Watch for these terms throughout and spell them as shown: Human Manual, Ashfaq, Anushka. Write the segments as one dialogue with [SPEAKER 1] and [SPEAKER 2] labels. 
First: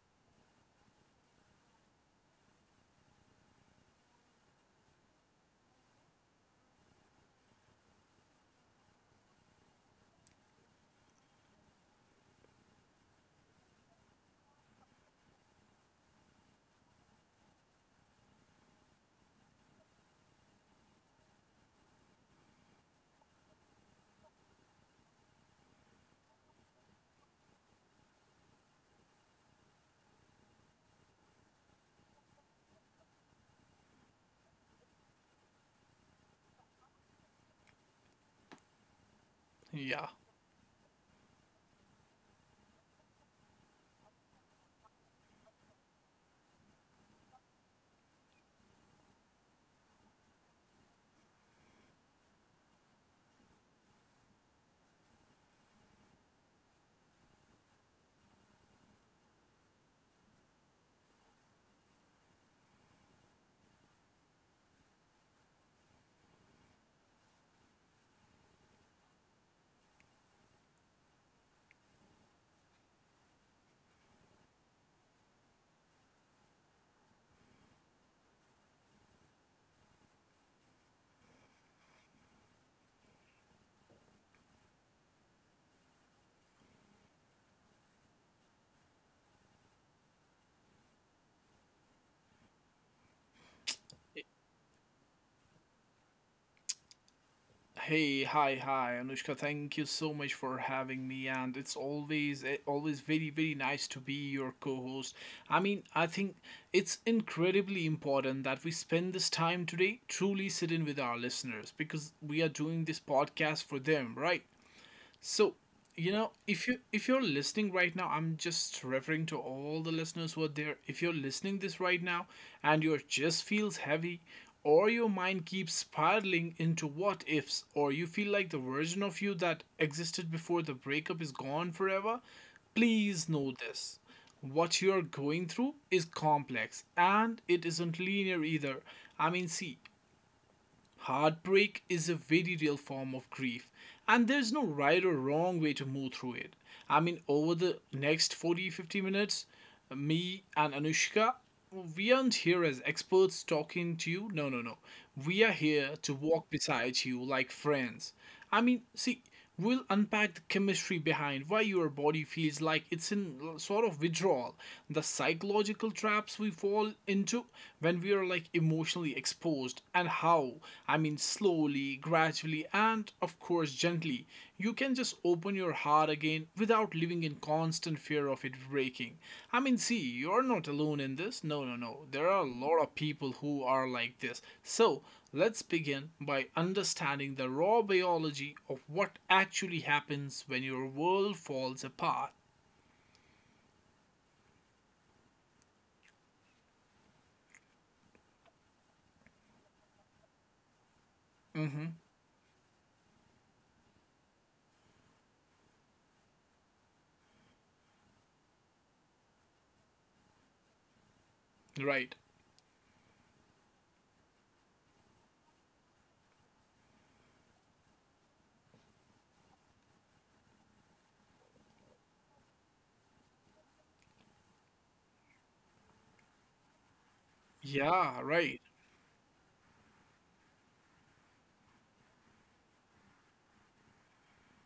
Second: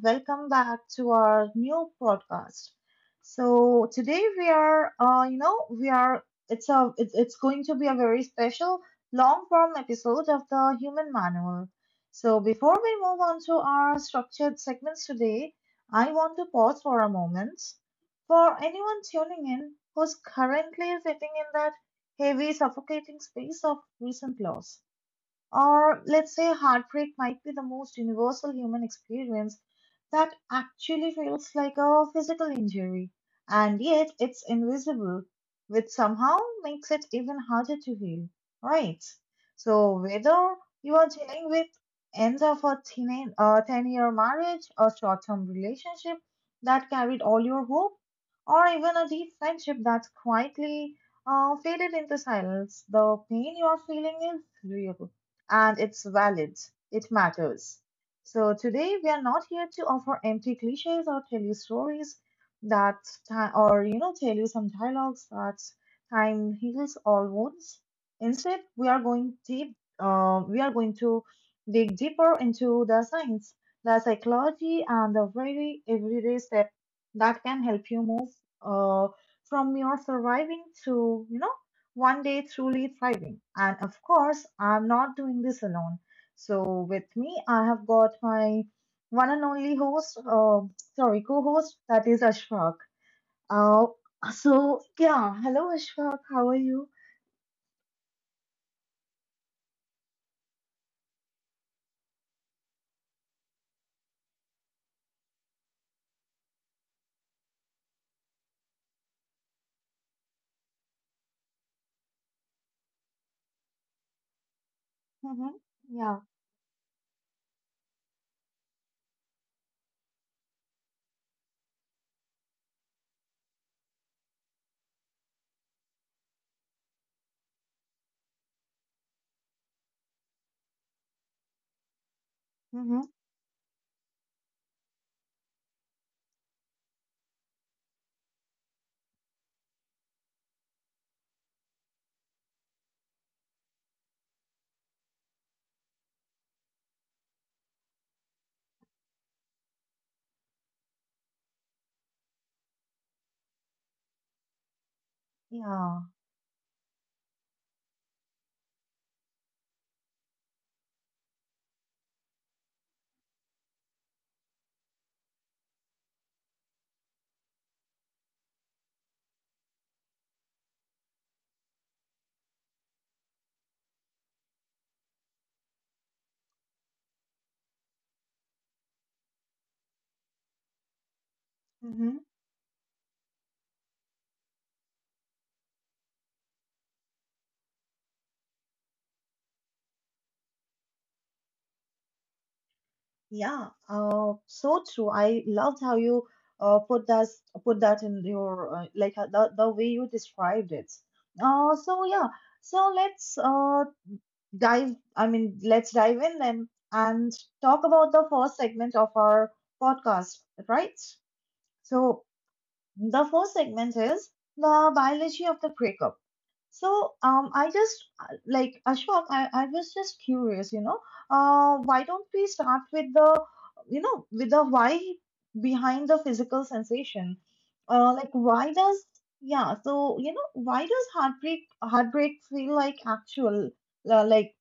[SPEAKER 1] welcome back to our new podcast. So today we are, you know, we are. It's a. It's going to be a very special long form episode of the Human Manual. So before we move on to our structured segments today, I want to pause for a moment. For anyone tuning in who's currently sitting in that heavy, suffocating space of recent loss, or let's say heartbreak might be the most universal human experience that actually feels like a physical injury, and yet it's invisible, which somehow makes it even harder to heal, right? So,
[SPEAKER 2] Yeah.
[SPEAKER 1] whether you are dealing with end of a 10-year marriage, a short term relationship that carried all your hope, or even a deep friendship that's quietly faded into silence, the pain you are feeling is real and it's valid. It matters. So today we are not here to offer empty cliches or tell you stories that ti- or you know tell you some dialogues that time heals all wounds. Instead, we are going deep. We are going to dig deeper into the science, the psychology, and the very everyday step that can help you move uh, from your surviving to one day truly thriving. And of course, I'm not doing this alone. So with me, I have got my one and only host, sorry, co-host, that is Ashfaq. Uh, so yeah, hello Ashfaq, how are you?
[SPEAKER 2] Hey, hi, hi, Anushka. Thank you so much for having me, and it's always very very nice to be your co-host. I mean, I think it's incredibly important that we spend this time today truly sitting with our listeners because we are doing this podcast for them, right? So,
[SPEAKER 1] Mm-hmm.
[SPEAKER 2] you
[SPEAKER 1] Yeah.
[SPEAKER 2] know, if you're listening right now, I'm just referring to all the listeners who are there. If you're listening this right now, and your chest feels heavy, or your mind keeps spiraling into what ifs, or you feel like the version of you that existed before the breakup is gone forever,
[SPEAKER 1] Mm-hmm.
[SPEAKER 2] please know this. What you're going through is complex, and it isn't linear either. I mean, see, heartbreak is a very real form of grief, and there's no right or wrong way to move through it. I mean, over the next 40 to 50 minutes, me and Anushka, we aren't here as experts talking to you. No, no, no. We are here
[SPEAKER 1] Yeah.
[SPEAKER 2] to walk beside you like friends. I mean, see, we'll unpack the chemistry behind why your body feels like it's in sort of withdrawal, the psychological traps we fall into when we are like emotionally exposed, and how, I mean, slowly, gradually, and of course, gently, you can just open your heart again without living in constant fear of it breaking. I mean, see, you're not alone in this. No, no, no.
[SPEAKER 1] Mm-hmm.
[SPEAKER 2] There are a lot of people who are like this. So, let's begin by understanding the raw biology of what actually happens when your world falls apart.
[SPEAKER 1] Yeah. So true. I loved how you uh, put that put that in your like the way you described it. Uh,
[SPEAKER 2] Hmm.
[SPEAKER 1] so yeah. So let's dive in and talk about the first segment of our podcast, right?
[SPEAKER 2] Right.
[SPEAKER 1] So, the first segment is the biology of the breakup. So, I just like Ashwak, I was just curious, you know, why don't we start with with the why behind the physical sensation?
[SPEAKER 2] Yeah,
[SPEAKER 1] Like
[SPEAKER 2] right.
[SPEAKER 1] why does yeah, so you know, why does heartbreak feel like actual, like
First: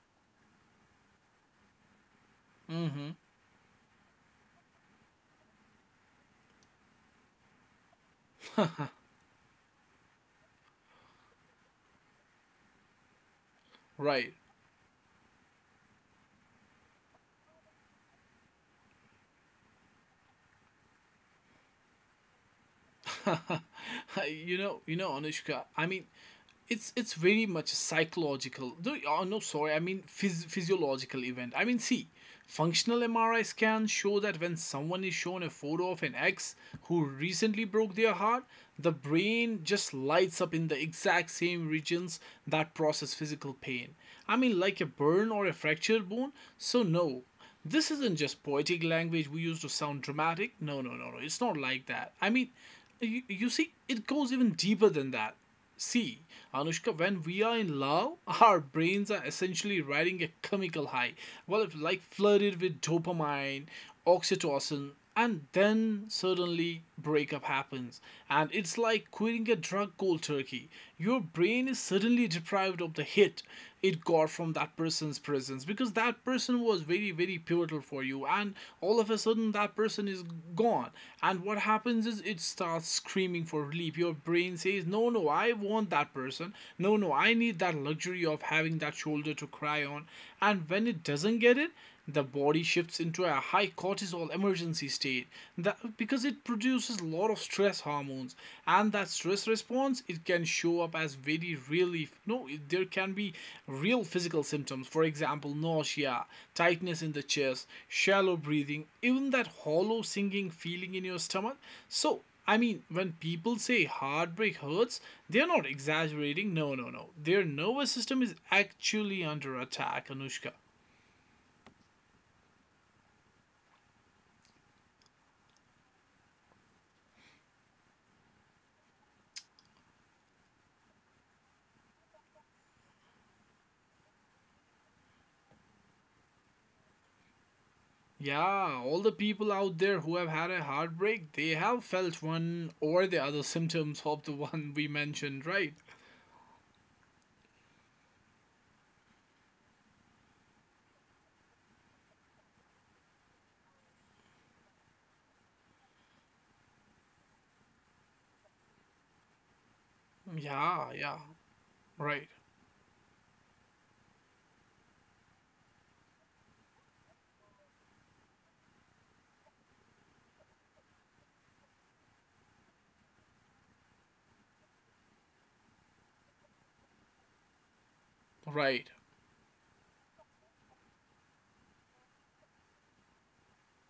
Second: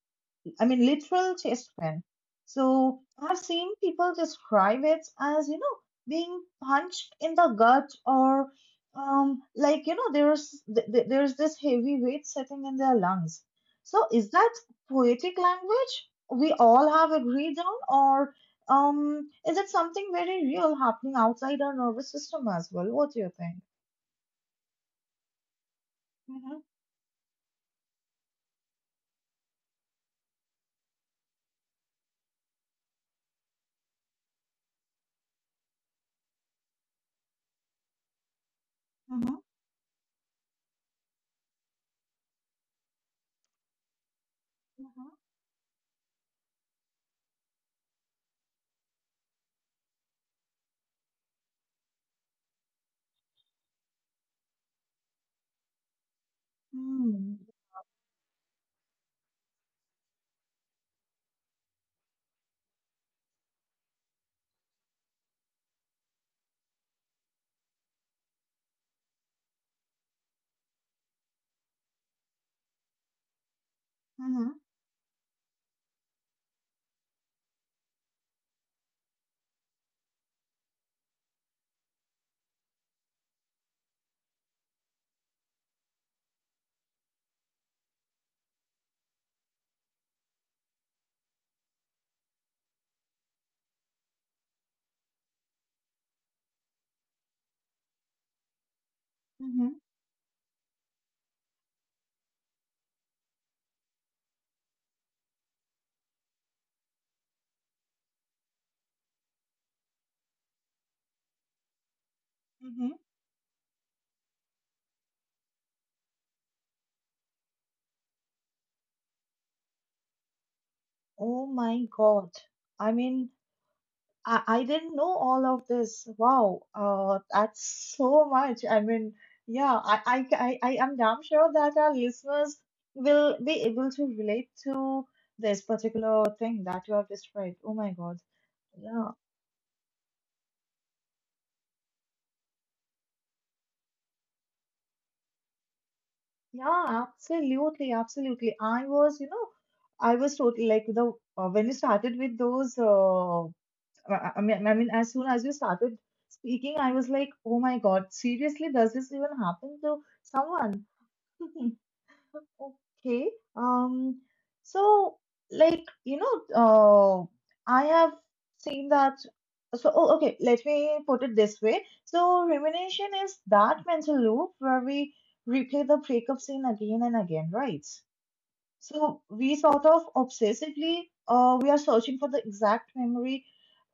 [SPEAKER 1] I mean, literal chest pain. So
[SPEAKER 2] Hmm.
[SPEAKER 1] I've seen people describe it as, you know, being punched in the gut or there's this heavy weight sitting in their lungs. So is
[SPEAKER 2] Right.
[SPEAKER 1] that poetic language we all have agreed on, or is it something very real happening outside our nervous system as well? What do you think?
[SPEAKER 2] Anushka, I mean,
[SPEAKER 1] Mm-hmm,
[SPEAKER 2] it's very much a psychological, no, oh, no, sorry, I mean, physiological event. I mean, see, functional MRI scans show that when someone is shown a photo of an ex who recently broke their heart, the
[SPEAKER 1] mm-hmm,
[SPEAKER 2] brain just lights up in the exact same regions that process physical pain. I mean, like a burn or a fractured bone. So no, this isn't just poetic language we use to sound dramatic. No, no, no, no, it's not like that. I mean, you see it goes even deeper than that. See, Anushka, when
[SPEAKER 1] mm-hmm,
[SPEAKER 2] we are in love, our brains are essentially riding a chemical high. Well, if like flooded with dopamine, oxytocin, and then suddenly breakup happens. And it's like quitting a drug cold turkey. Your brain is suddenly deprived of the hit it got
[SPEAKER 1] mm-hmm,
[SPEAKER 2] from that person's presence, because that person was very very pivotal for you, and all of a sudden that person is gone. And what happens is it starts screaming for relief. Your brain says, no, no, I want that person, no, no, I need that luxury of having that shoulder to cry on. And when it doesn't get it, the body shifts into a high cortisol emergency state, that, because it produces a lot of stress hormones, and that stress
[SPEAKER 1] mm-hmm,
[SPEAKER 2] response, it can show up as very relief. No, there can be real physical symptoms. For example, nausea, tightness in the chest, shallow breathing, even that hollow sinking feeling in your stomach. So I
[SPEAKER 1] mm-hmm.
[SPEAKER 2] mean, when people say heartbreak hurts, they're not exaggerating. No, no, no. Their nervous system is actually under attack, Anushka.
[SPEAKER 1] Oh my God. I mean, I didn't know all of this. Wow, that's so much. I mean, yeah, I am damn sure that our listeners will be able to relate to this particular thing that you have described. Oh my God.
[SPEAKER 2] Yeah, all
[SPEAKER 1] Yeah,
[SPEAKER 2] the people out there who have had a heartbreak, they have felt one or the other symptoms of the one we mentioned, right?
[SPEAKER 1] yeah, absolutely. I was, you know, I was totally like the when you started with those. As soon as you started speaking, I was like, oh my God, seriously, does this even happen to someone?
[SPEAKER 2] Yeah, yeah, right,
[SPEAKER 1] Okay. Um, so like, you know, I have seen that. So, oh, okay, let me put it this way. So, rumination is that mental loop where we replay the breakup scene again and again, right?
[SPEAKER 2] right,
[SPEAKER 1] So we sort of obsessively we are searching for the exact memory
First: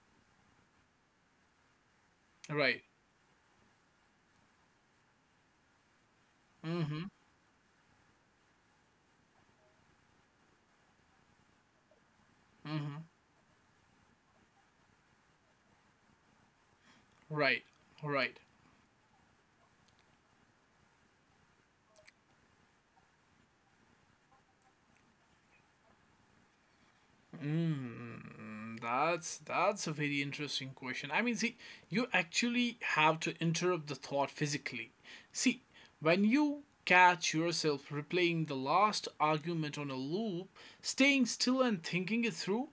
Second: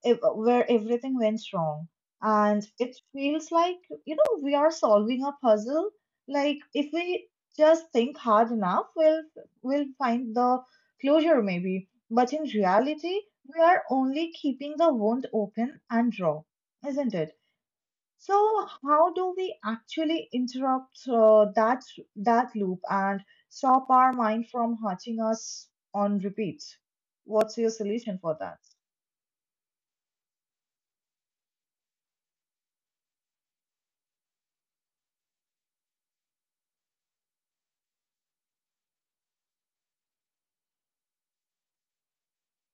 [SPEAKER 1] ev- where everything went wrong, and
[SPEAKER 2] right.
[SPEAKER 1] it feels like you know we are solving a puzzle. Like
[SPEAKER 2] Mm
[SPEAKER 1] if
[SPEAKER 2] hmm,
[SPEAKER 1] we just think hard enough, we'll find the closure maybe. But in
[SPEAKER 2] mm hmm,
[SPEAKER 1] reality, we are only keeping the wound open and raw, isn't it?
[SPEAKER 2] right, right.
[SPEAKER 1] So, how do we actually interrupt that loop and stop our mind from hurting us on repeat? What's your solution for that?
[SPEAKER 2] Mm, that's a very interesting question. I mean, see, you actually have to interrupt the thought physically. See, when you catch yourself replaying the last argument on a loop, staying still and thinking it through,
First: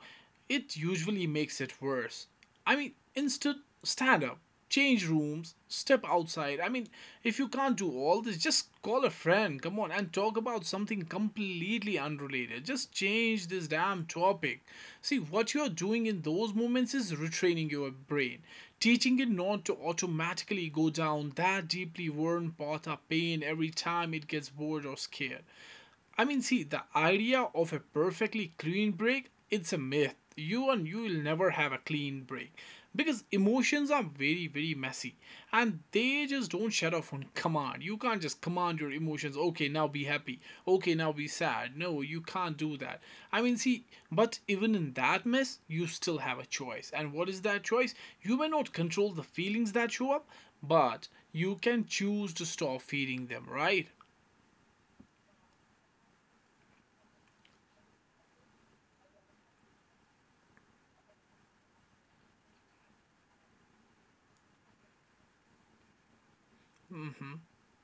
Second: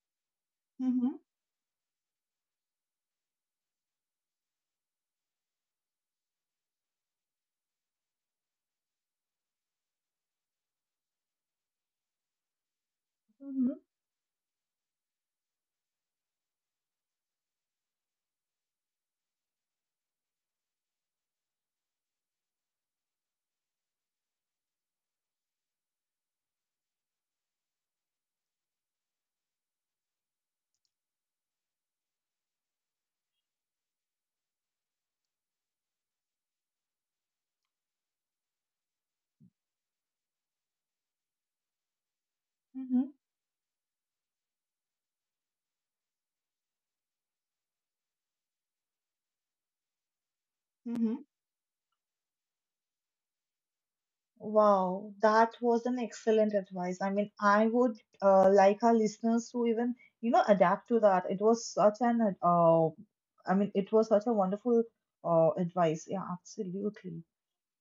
[SPEAKER 2] it
[SPEAKER 1] Mm-hmm.
[SPEAKER 2] usually makes it worse. I mean, instead, stand up, change rooms, step outside. I mean, if you can't do all this, just call a friend, come on, and talk about something completely unrelated. Just change this
[SPEAKER 1] Hmm.
[SPEAKER 2] damn topic. See, what you're doing in those moments is retraining your brain, teaching it not to automatically go down that deeply worn path of pain every time it gets bored or scared. I mean, see, the idea of a perfectly clean break, it's a myth. You and you will never have a clean break, because emotions are very, very messy, and they just don't shut off on command. You can't just command your emotions, okay, now be happy, okay, now be sad. No, you can't do that.
[SPEAKER 1] Hmm.
[SPEAKER 2] I mean, see, but even in that mess, you still have a choice. And what is that choice? You may not control the feelings that show up, but
[SPEAKER 1] Mm-hmm.
[SPEAKER 2] you can choose to stop feeding them, right?
[SPEAKER 1] Wow, that was an excellent advice. I would like our listeners to even, you know, adapt to that. It was such an, I mean, it was such a wonderful advice. Yeah, absolutely.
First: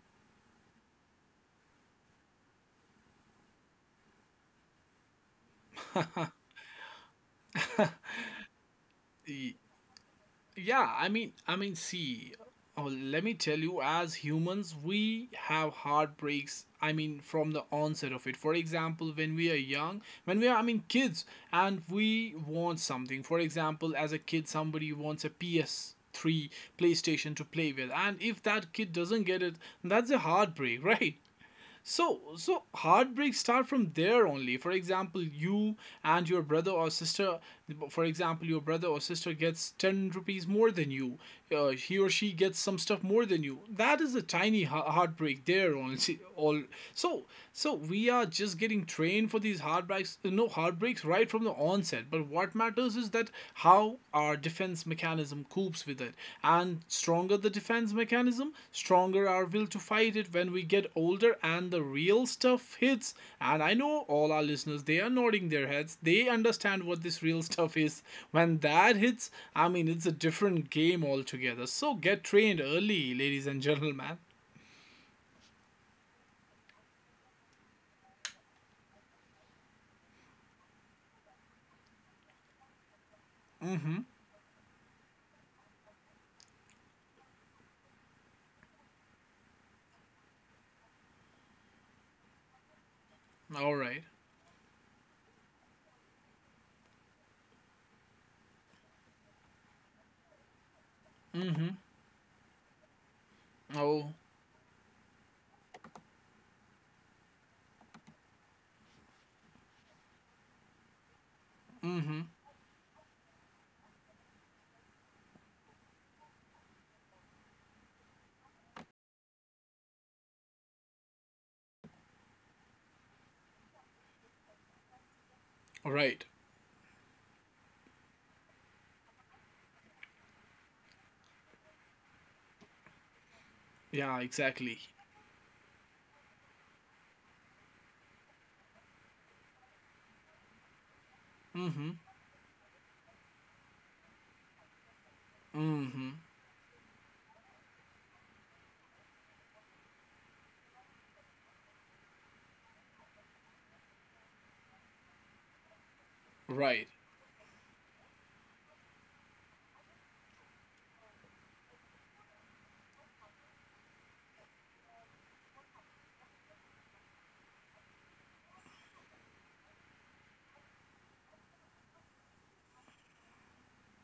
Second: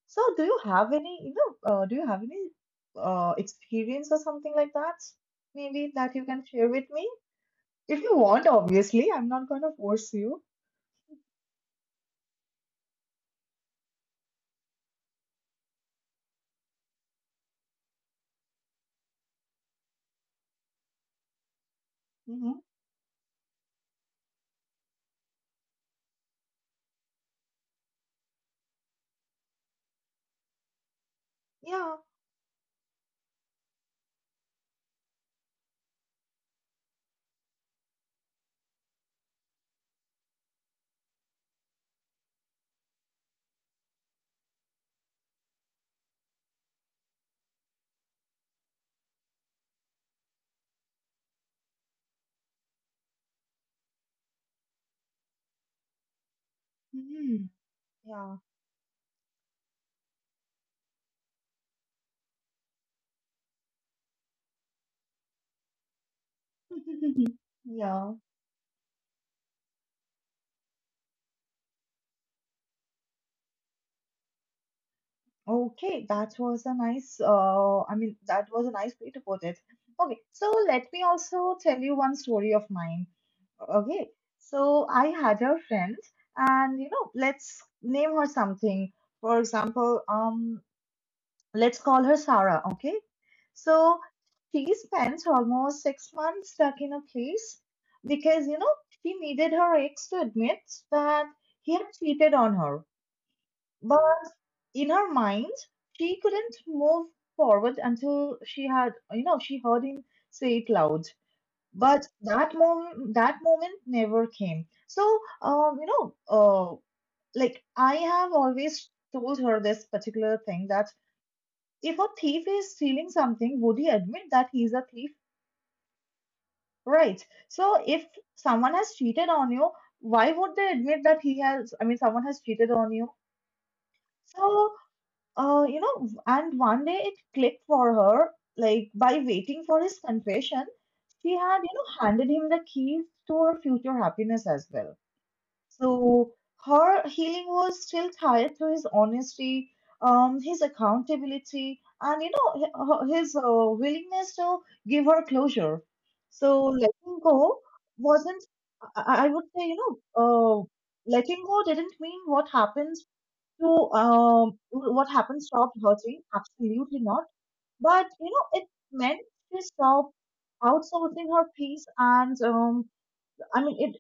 [SPEAKER 1] So, do you have any, you know, do you have any experience or something like that? Maybe that you
[SPEAKER 2] Hmm.
[SPEAKER 1] can share with me? If you want, obviously, I'm not
[SPEAKER 2] Y-
[SPEAKER 1] going to force you.
[SPEAKER 2] Yeah, I mean, see, oh, let me tell you, as humans, we have heartbreaks. I mean, from the onset of it. For example, when we are young, when we are, I mean, kids, and we
[SPEAKER 1] Hmm.
[SPEAKER 2] want something. For example, as a kid, somebody wants a PS3 PlayStation to play with, and if that kid doesn't get it, that's a heartbreak, right?
[SPEAKER 1] Yeah.
[SPEAKER 2] So, heartbreaks start from there only. For example, you and your brother or sister, for example, your brother or sister gets 10 rupees more than you. He or she gets some stuff more than you. That is a tiny heartbreak there only. All so, so, we are just getting trained for these heartbreaks. No heartbreaks right from the onset. But what matters is that how our defense mechanism copes with it. And stronger
[SPEAKER 1] Hmm.
[SPEAKER 2] the defense
[SPEAKER 1] Yeah.
[SPEAKER 2] mechanism, stronger our will to fight it when we get older and the real stuff hits. And I know all our listeners, they are nodding their heads. They understand what this real stuff is.
[SPEAKER 1] Yeah.
[SPEAKER 2] When that hits, I mean, it's a different game altogether. So get trained early, ladies and gentlemen.
[SPEAKER 1] Okay, that was a nice way to put it. Okay, so let me also tell you one story of mine.
[SPEAKER 2] Mm-hmm.
[SPEAKER 1] Okay, so I had a friend, and you know, let's name her something. For example, let's call her Sarah, okay?
[SPEAKER 2] All
[SPEAKER 1] So
[SPEAKER 2] right.
[SPEAKER 1] she spent almost 6 months stuck in a place because, you know, she needed her ex to admit that
[SPEAKER 2] Mm-hmm.
[SPEAKER 1] he had cheated on her
[SPEAKER 2] Oh.
[SPEAKER 1] in her mind, she couldn't move forward until she had, you know, she heard him say it loud. But
[SPEAKER 2] Mm-hmm.
[SPEAKER 1] that moment never came. I have always told her this particular thing that if a thief is stealing something, would he admit that he's a thief?
[SPEAKER 2] Right.
[SPEAKER 1] Right. So if someone has cheated on you, why would they admit that he has, I mean, someone has cheated on you?
[SPEAKER 2] Yeah,
[SPEAKER 1] So
[SPEAKER 2] exactly.
[SPEAKER 1] uh, you know, and one day it clicked for her, like by waiting for his confession, she had, you know,
[SPEAKER 2] Mm-hmm.
[SPEAKER 1] handed him the keys to her future happiness as well.
[SPEAKER 2] Mm-hmm.
[SPEAKER 1] So her healing was still tied to his honesty, his accountability, and you know, his willingness to give her closure. So
[SPEAKER 2] Right.
[SPEAKER 1] letting go wasn't, I would say, you know, letting go didn't mean what happened stopped hurting? Absolutely not. But, you know, it meant she stopped outsourcing her peace and, I mean, it,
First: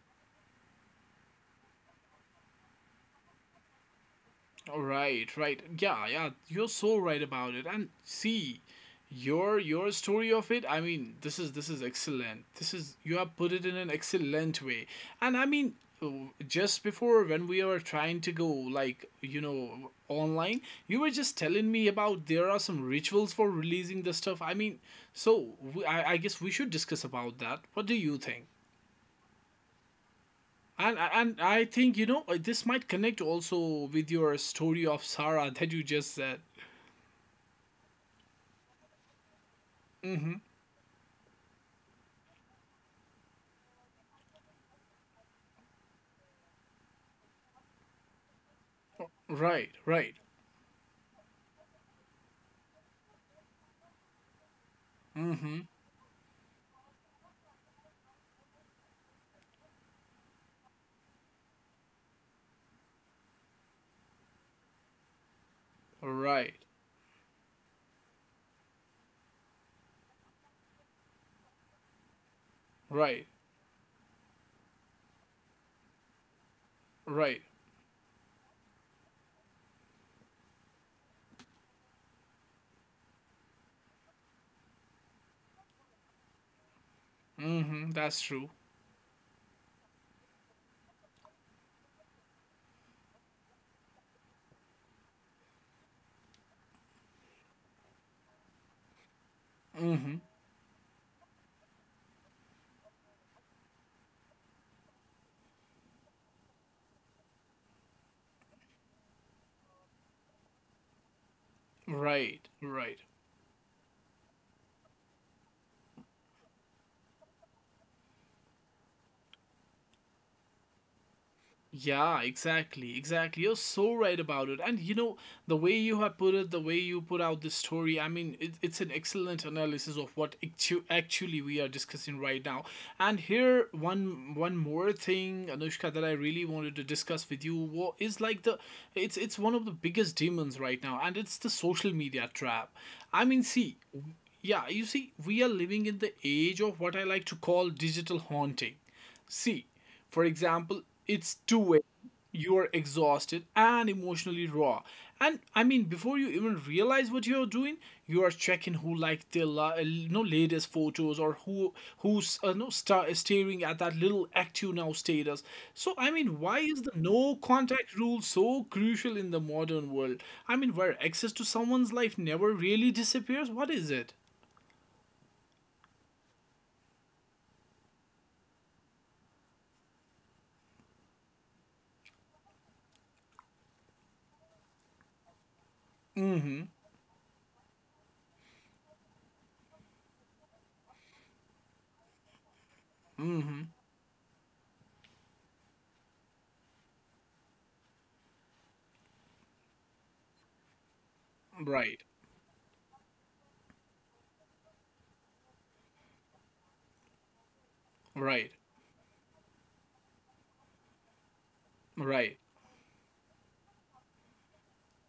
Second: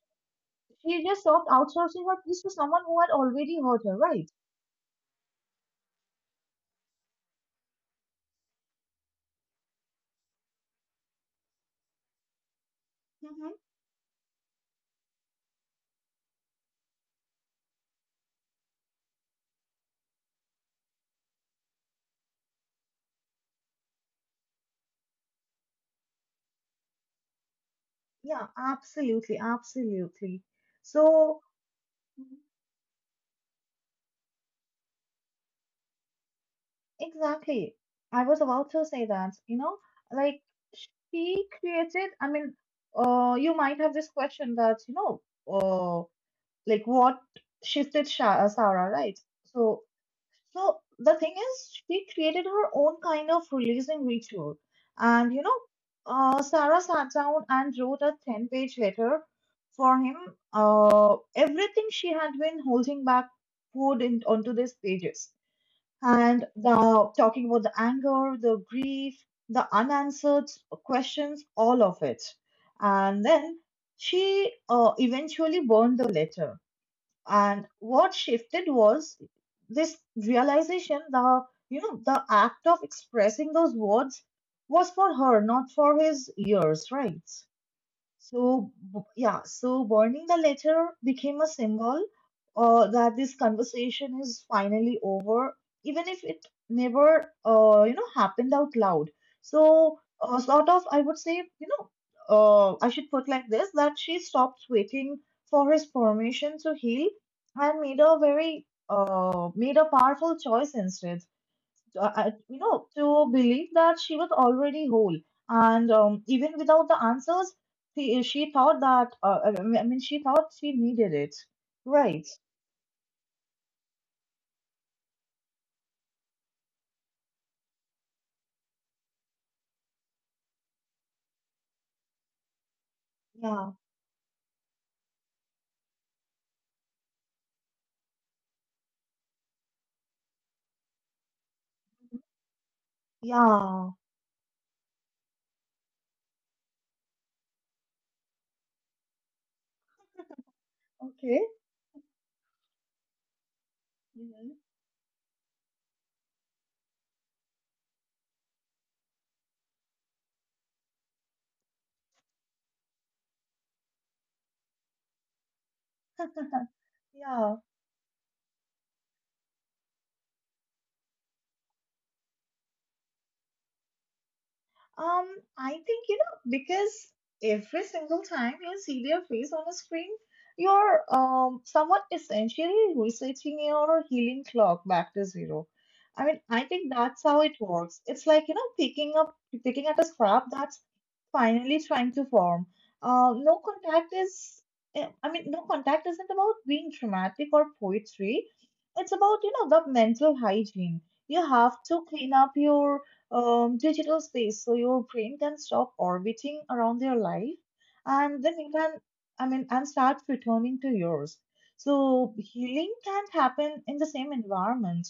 [SPEAKER 1] she just stopped outsourcing her peace to someone who had already hurt her, right?
[SPEAKER 2] All right, right. Yeah, yeah, you're so right about it. And see, your story of it, I mean, this is excellent. This is You have put
[SPEAKER 1] Mm-hmm.
[SPEAKER 2] it in an excellent way. And I mean, oh, just before when we were trying to go like, you know, online, you were just telling me about there are some rituals for releasing the stuff. I mean, so we, I guess we should discuss about that. What do you think?
[SPEAKER 1] Yeah, absolutely, absolutely.
[SPEAKER 2] And
[SPEAKER 1] So,
[SPEAKER 2] and I think, you know,
[SPEAKER 1] mhm,
[SPEAKER 2] this might connect also with your story of Sarah that you just said.
[SPEAKER 1] exactly. I was about to say that, you know,
[SPEAKER 2] Mm-hmm.
[SPEAKER 1] like she created, you might have this question that, you know, like what shifted Sarah, right?
[SPEAKER 2] Right,
[SPEAKER 1] So,
[SPEAKER 2] right.
[SPEAKER 1] so the thing is, she created her own kind of releasing ritual, and you know,
[SPEAKER 2] Mm-hmm.
[SPEAKER 1] Sarah sat down and wrote a ten-page letter for him. Everything she had been holding back poured in, onto these pages, and
[SPEAKER 2] Right,
[SPEAKER 1] the talking about the anger, the grief, the unanswered questions, all of it, and
[SPEAKER 2] right,
[SPEAKER 1] then she eventually burned the letter
[SPEAKER 2] right.
[SPEAKER 1] and what shifted was this realization, the you know the act of expressing those words was for her, not for his ears, right?
[SPEAKER 2] Mm-hmm. That's true.
[SPEAKER 1] So, so burning the letter became a symbol that this conversation is finally over, even if it never, happened out loud. So,
[SPEAKER 2] Mm-hmm.
[SPEAKER 1] sort of, I would say, you know, I should put like this that she stopped waiting for his permission to heal and made a made a powerful choice instead
[SPEAKER 2] Right,
[SPEAKER 1] you know,
[SPEAKER 2] right.
[SPEAKER 1] to believe that she was already whole. And even without the answers, she thought that, she thought she needed it.
[SPEAKER 2] Yeah,
[SPEAKER 1] Right.
[SPEAKER 2] exactly, exactly. You're so right about it. And you know, the way you have put it, the way you put out this story, I mean, it's an excellent analysis of what actually we are discussing right now. And here,
[SPEAKER 1] Yeah.
[SPEAKER 2] one more thing, Anushka, that I really wanted to discuss with you is like the, it's one of the biggest demons right now, and it's the social media trap. I mean, see,
[SPEAKER 1] Yeah.
[SPEAKER 2] yeah, you see, we are living in the age of what I like to call digital haunting. See, for example, it's
[SPEAKER 1] Okay.
[SPEAKER 2] 2 a.m. You are exhausted and emotionally
[SPEAKER 1] Mhm.
[SPEAKER 2] raw. And I mean, before you even realize what you're doing, you are checking who liked their latest photos, or who's no, staring at that little active now status. So I mean, why is the no
[SPEAKER 1] Yeah.
[SPEAKER 2] contact rule so crucial in the modern world? I mean, where access to someone's life never really disappears. What is it?
[SPEAKER 1] Um, I think you know because every single time you see their face on a screen, you're somewhat essentially resetting your healing clock back to zero. I mean, I think that's how it works. It's like you know picking at a scrap that's finally trying to form. No
[SPEAKER 2] Mm-hmm.
[SPEAKER 1] contact is. Eh, I mean, No contact isn't about being dramatic or poetry. It's about you know the mental hygiene. You have
[SPEAKER 2] Right,
[SPEAKER 1] to clean up your digital space so your brain can stop orbiting around their life and
[SPEAKER 2] right,
[SPEAKER 1] then you can, and start returning to yours. So
[SPEAKER 2] right,
[SPEAKER 1] healing can't happen in the same environment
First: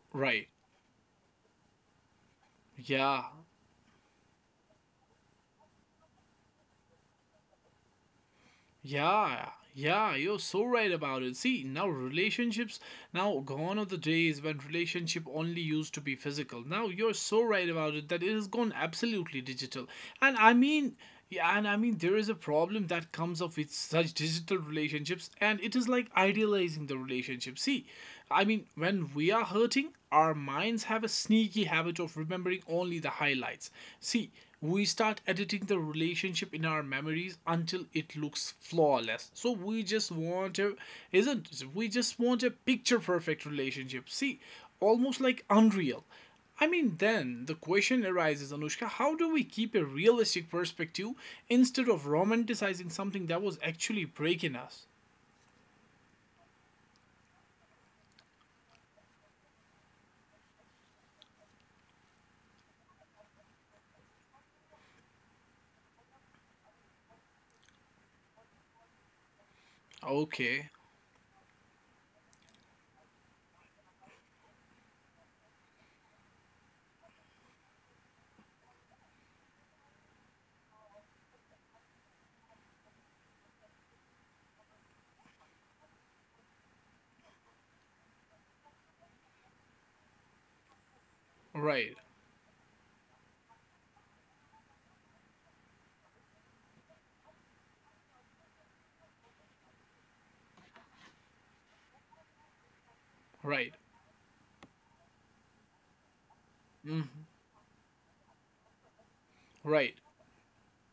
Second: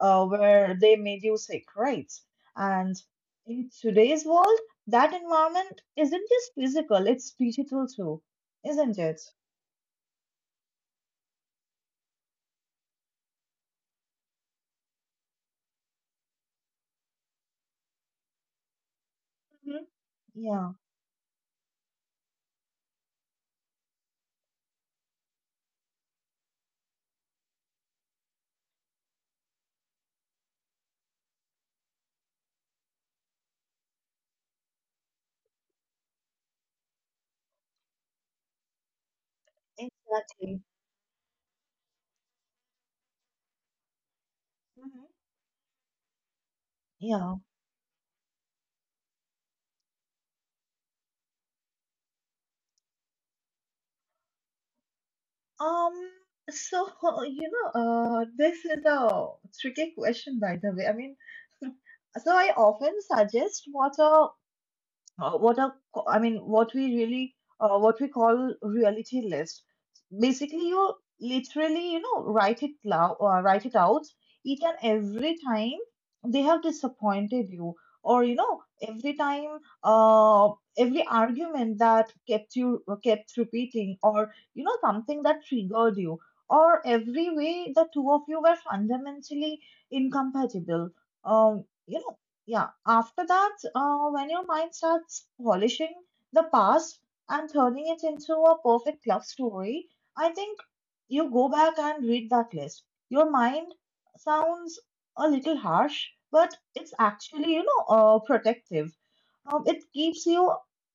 [SPEAKER 2] right.
[SPEAKER 1] where they made you sick, right? And
[SPEAKER 2] Yeah,
[SPEAKER 1] in today's world that environment isn't just physical, it's digital too, isn't it?
[SPEAKER 2] yeah, yeah, you're so right about it. See, now relationships, now gone are the days when relationship only used to be physical. Now you're so right about it that it has gone absolutely
[SPEAKER 1] Mhm.
[SPEAKER 2] digital. And I
[SPEAKER 1] Yeah.
[SPEAKER 2] mean, yeah, and I mean, there is a problem that comes up with such digital relationships, and it is like idealizing the relationship. See, I mean, when we are hurting, our minds have a sneaky habit of remembering only the highlights. See, we start editing the relationship in our memories until it looks flawless, so we just want
[SPEAKER 1] Exactly.
[SPEAKER 2] a, isn't, we just want a picture perfect relationship. See,
[SPEAKER 1] Mhm.
[SPEAKER 2] almost like unreal. I mean,
[SPEAKER 1] Yeah.
[SPEAKER 2] then the question arises, Anushka, how do we keep a realistic perspective instead of romanticizing something that was actually breaking us?
[SPEAKER 1] Um, so you know, this is a tricky question, by the way. I mean, so I often suggest what a what are co- I mean, what we really what we call reality list. Basically,
[SPEAKER 2] Okay.
[SPEAKER 1] you literally you know write it out each and every time they have disappointed you, or you know every time uh, every argument that kept repeating, or you know something that triggered you. Or every way the two of you were fundamentally incompatible. Um,
[SPEAKER 2] Right.
[SPEAKER 1] you know yeah After that, when your mind starts polishing the past and turning it into a perfect love story, I think you go back and read that list. Your mind
[SPEAKER 2] Right.
[SPEAKER 1] sounds a little harsh, but it's
[SPEAKER 2] mhm,
[SPEAKER 1] actually you know protective. It
[SPEAKER 2] Right.
[SPEAKER 1] keeps you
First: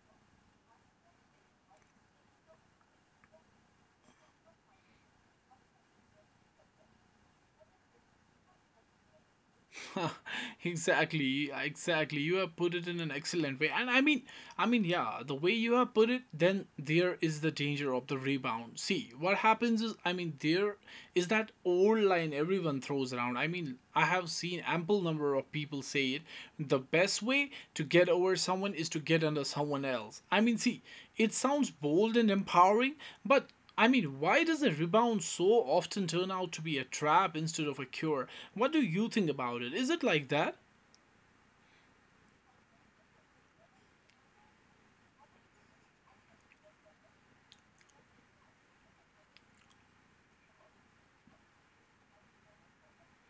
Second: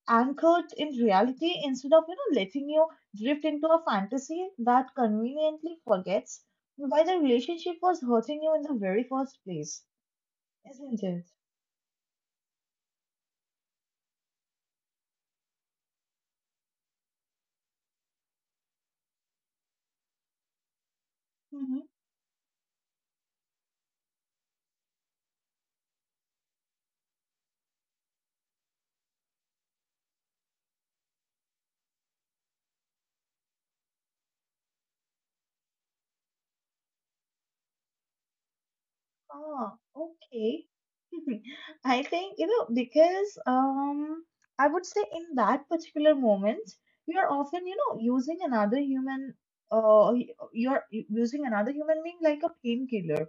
[SPEAKER 1] anchored in reality instead of you know letting you drift into a fantasy that conveniently forgets why the relationship was hurting you in the very first place, isn't it?
[SPEAKER 2] Exactly, exactly. You have put it in an excellent way. And I mean, yeah, the way you have put it, then there is the danger of the rebound. See what happens is, I mean, there is that
[SPEAKER 1] Mm-hmm.
[SPEAKER 2] old line everyone throws around. I mean, I have seen ample number of people say it: the best way to get over someone is to get under someone else. I mean, see, it sounds bold and empowering, but I mean, why does a rebound so often turn out to be a trap instead of a cure? What do you think about
[SPEAKER 1] Oh,
[SPEAKER 2] it? Is it like that?
[SPEAKER 1] okay. I think, because I would say in that particular moment, you're often, using another human, uh, y- you're using another human being like a painkiller.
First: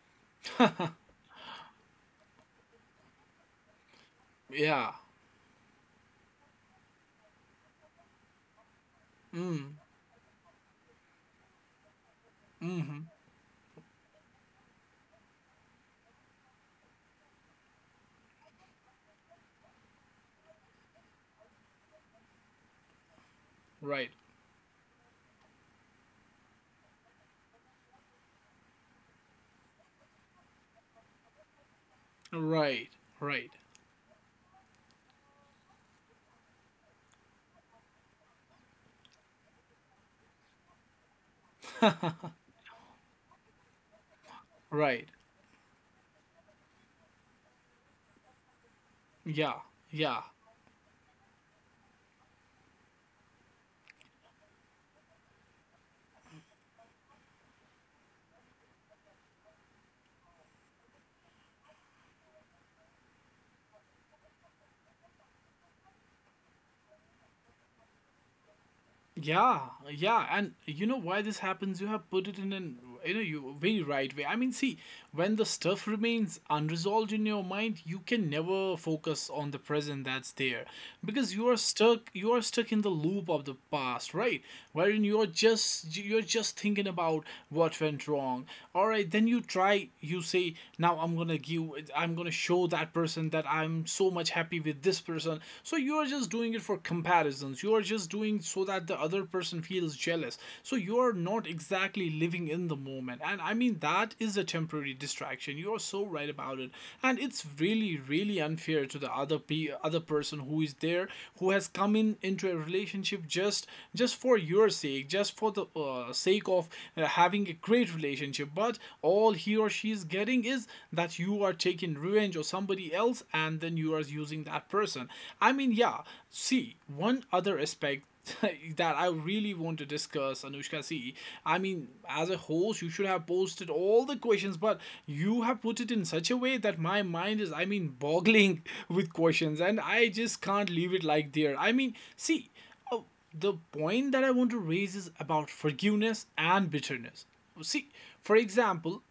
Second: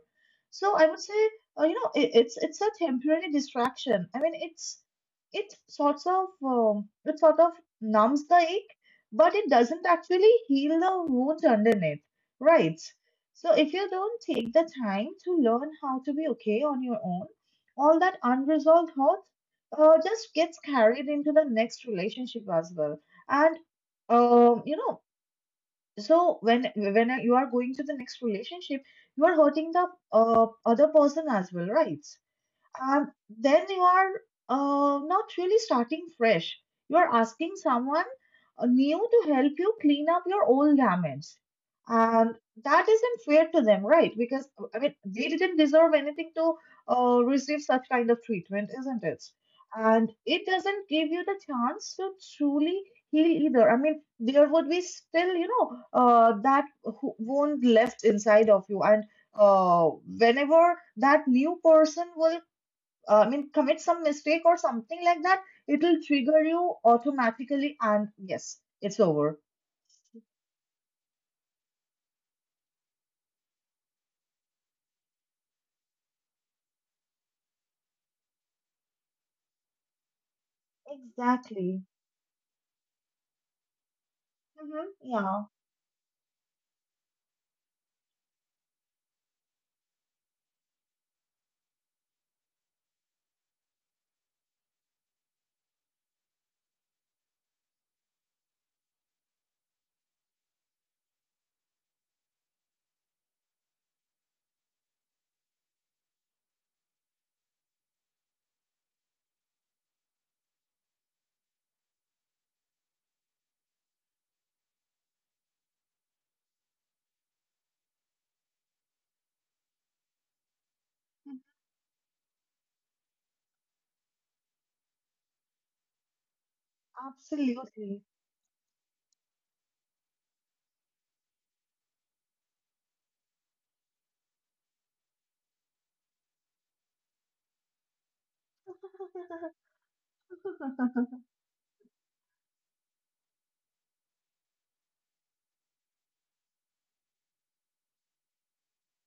[SPEAKER 1] So I would say, it's a temporary distraction. I mean, it's
[SPEAKER 2] Yeah.
[SPEAKER 1] it sorts of um, it sort of numbs the ache, but it
[SPEAKER 2] Mm.
[SPEAKER 1] doesn't actually heal the wound underneath, right?
[SPEAKER 2] Mm-hmm.
[SPEAKER 1] So if you don't take the time to learn how to be okay on your own, all that unresolved hurt just gets carried into the next relationship as well. And
[SPEAKER 2] Right.
[SPEAKER 1] um, you know, so when you are going to the next relationship, you are hurting the other person as well, right?
[SPEAKER 2] Right.
[SPEAKER 1] And
[SPEAKER 2] Right.
[SPEAKER 1] then you are not really starting fresh. You are asking someone new to help you clean up your old damage. And that isn't fair to them, right? Because, I mean,
[SPEAKER 2] Right.
[SPEAKER 1] they didn't deserve anything to receive such kind of treatment, isn't it?
[SPEAKER 2] Yeah.
[SPEAKER 1] And
[SPEAKER 2] Yeah.
[SPEAKER 1] it doesn't give you the chance to truly heal either. I mean, there would be still, wound left inside of you. And uh, whenever that new person will I mean, commit some mistake or something like that, it'll trigger you automatically, and yes, it's over.
[SPEAKER 2] Yeah. Yeah. And you know why this happens? You have put it in an you very right way. I mean, see, when the stuff remains unresolved in your mind, you can never focus on the present that's there, because you are
[SPEAKER 1] Exactly.
[SPEAKER 2] stuck in the loop of the past. Right,
[SPEAKER 1] Hmm.
[SPEAKER 2] wherein you're
[SPEAKER 1] Yeah,
[SPEAKER 2] just you're just thinking about what went wrong. All right, then you try, you say, now I'm gonna show that person that I'm so much happy with this person. So you're just doing it for comparisons, you're just doing so that the other person feels jealous. So you're not exactly living in the moment, and I mean, that is a temporary distraction. You are so right about it, and it's really, really unfair to the other other person who is there, who has come in into a relationship just for your sake, just for the sake of having a great relationship. But all he or she is getting is that you are taking revenge or somebody else, and then you are using that person. I mean, yeah. See, one other aspect
[SPEAKER 1] absolutely.
[SPEAKER 2] that I really want to discuss, Anushka. See, I mean, as a host, you should have posted all the questions, but you have put it in such a way that my mind is, I mean, boggling with questions, and I just can't leave it like there. I mean, see, uh, the point that I want to raise is about forgiveness and bitterness. See, for example,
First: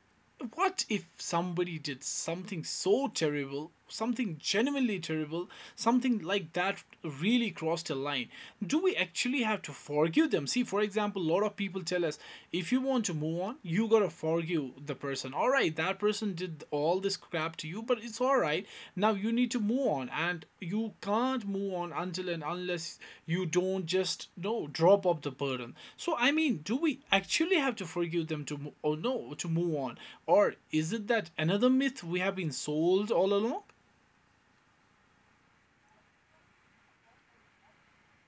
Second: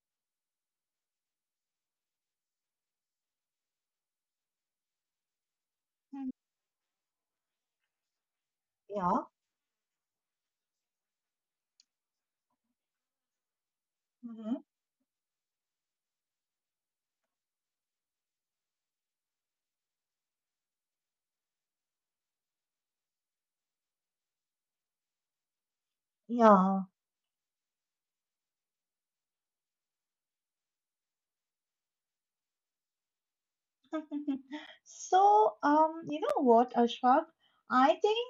[SPEAKER 2] what if somebody did something so terrible, something genuinely terrible, something
[SPEAKER 1] Mhm.
[SPEAKER 2] like that really crossed a line? Do we
[SPEAKER 1] Yeah.
[SPEAKER 2] actually have to forgive them? See, for example, a lot of people tell us, if you want to move on, you gotta
[SPEAKER 1] Hmm.
[SPEAKER 2] forgive the person. All right, that person did all this crap to you, but it's all right. Now you need to move on, and you can't move on until and unless you don't just no drop off the burden. So I mean, do
[SPEAKER 1] Yeah.
[SPEAKER 2] we actually have to forgive them to mo- or no to move on, or is it that another myth we have been sold all along?
[SPEAKER 1] So, you know what, Ashfaq? I think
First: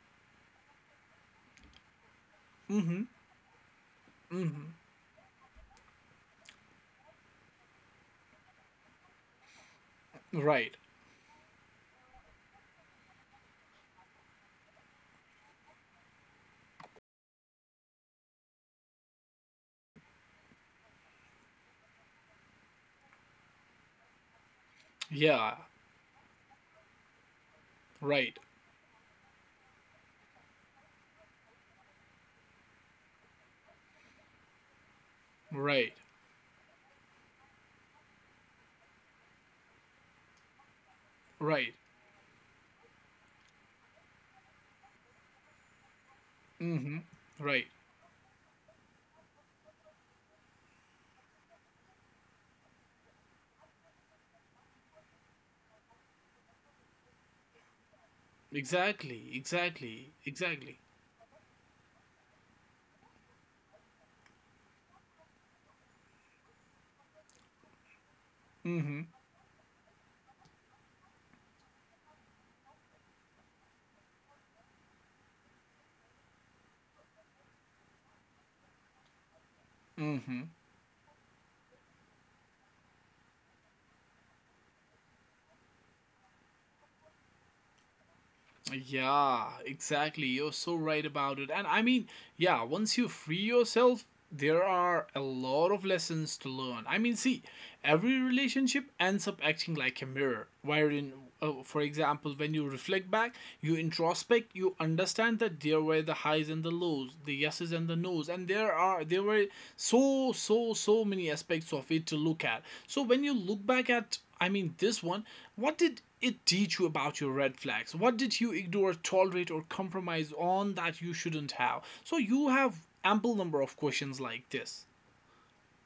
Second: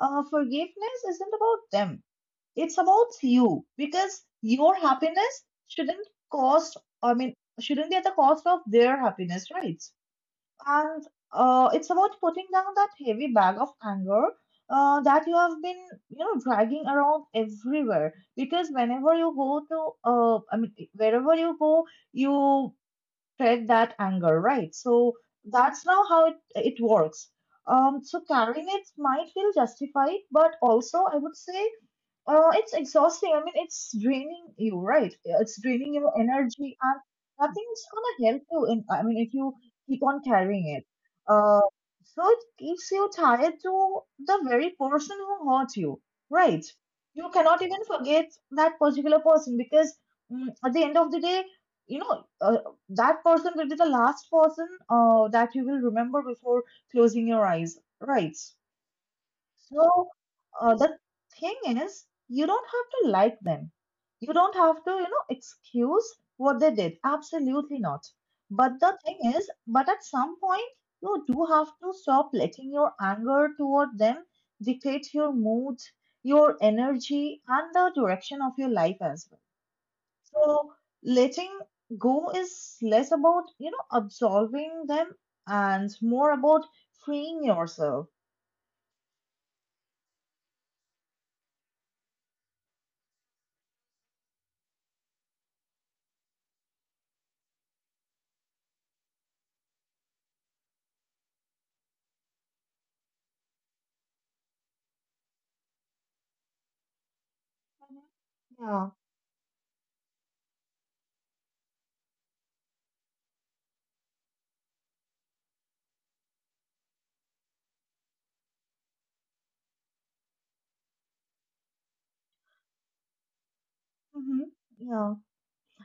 [SPEAKER 1] forgiveness isn't about them. It's
[SPEAKER 2] Mm-hmm.
[SPEAKER 1] about you because
[SPEAKER 2] Mm-hmm.
[SPEAKER 1] your happiness shouldn't cost, I mean, shouldn't be at the cost of their happiness, right?
[SPEAKER 2] Right.
[SPEAKER 1] And it's about putting down that heavy bag of anger that you have been, you know, dragging around everywhere. Because whenever you go to, I mean, wherever you go, you tread that anger, right? So
[SPEAKER 2] Yeah.
[SPEAKER 1] that's now how it works. So
[SPEAKER 2] Right.
[SPEAKER 1] carrying it might feel justified, but also I would say it's exhausting. I mean, it's draining you, right? It's draining
[SPEAKER 2] Right.
[SPEAKER 1] your energy, and nothing's gonna help you. In, I mean, if you keep on carrying it, uh,
[SPEAKER 2] Right.
[SPEAKER 1] so it keeps you tied to the very person who hurt you, right?
[SPEAKER 2] Mm-hmm.
[SPEAKER 1] You cannot
[SPEAKER 2] Right.
[SPEAKER 1] even forget that particular person because, at the end of the day, you know, uh, that person will be the last person that you will remember before closing your eyes, right?
[SPEAKER 2] Exactly.
[SPEAKER 1] So
[SPEAKER 2] Exactly. Exactly.
[SPEAKER 1] the thing is, you don't have to like them. You don't have to, you know, excuse what they did. Absolutely not. But the
[SPEAKER 2] Mm-hmm.
[SPEAKER 1] thing is, but at some point, you do have to stop letting your anger toward them dictate your mood, your energy, and the direction of your life as well.
[SPEAKER 2] Mm-hmm.
[SPEAKER 1] So letting go is less about, you know, absolving them and more about freeing yourself.
[SPEAKER 2] Yeah, exactly. You're so right about it. And I mean, yeah, once you free yourself, there are a lot of lessons to learn. I mean, see, every relationship ends up acting like a mirror, wherein, for example, when you reflect back, you introspect, you understand that there were the highs and the lows, the yeses and the
[SPEAKER 1] Mhm.
[SPEAKER 2] nos, and there
[SPEAKER 1] Yeah.
[SPEAKER 2] are there were so so so many aspects of it to look at. So when you look back at, I mean, this one, what did it teach you about your red flags? What did you ignore, tolerate, or compromise on that you shouldn't have? So you have ample number of questions
[SPEAKER 1] Mm-hmm.
[SPEAKER 2] like this.
[SPEAKER 1] Yeah.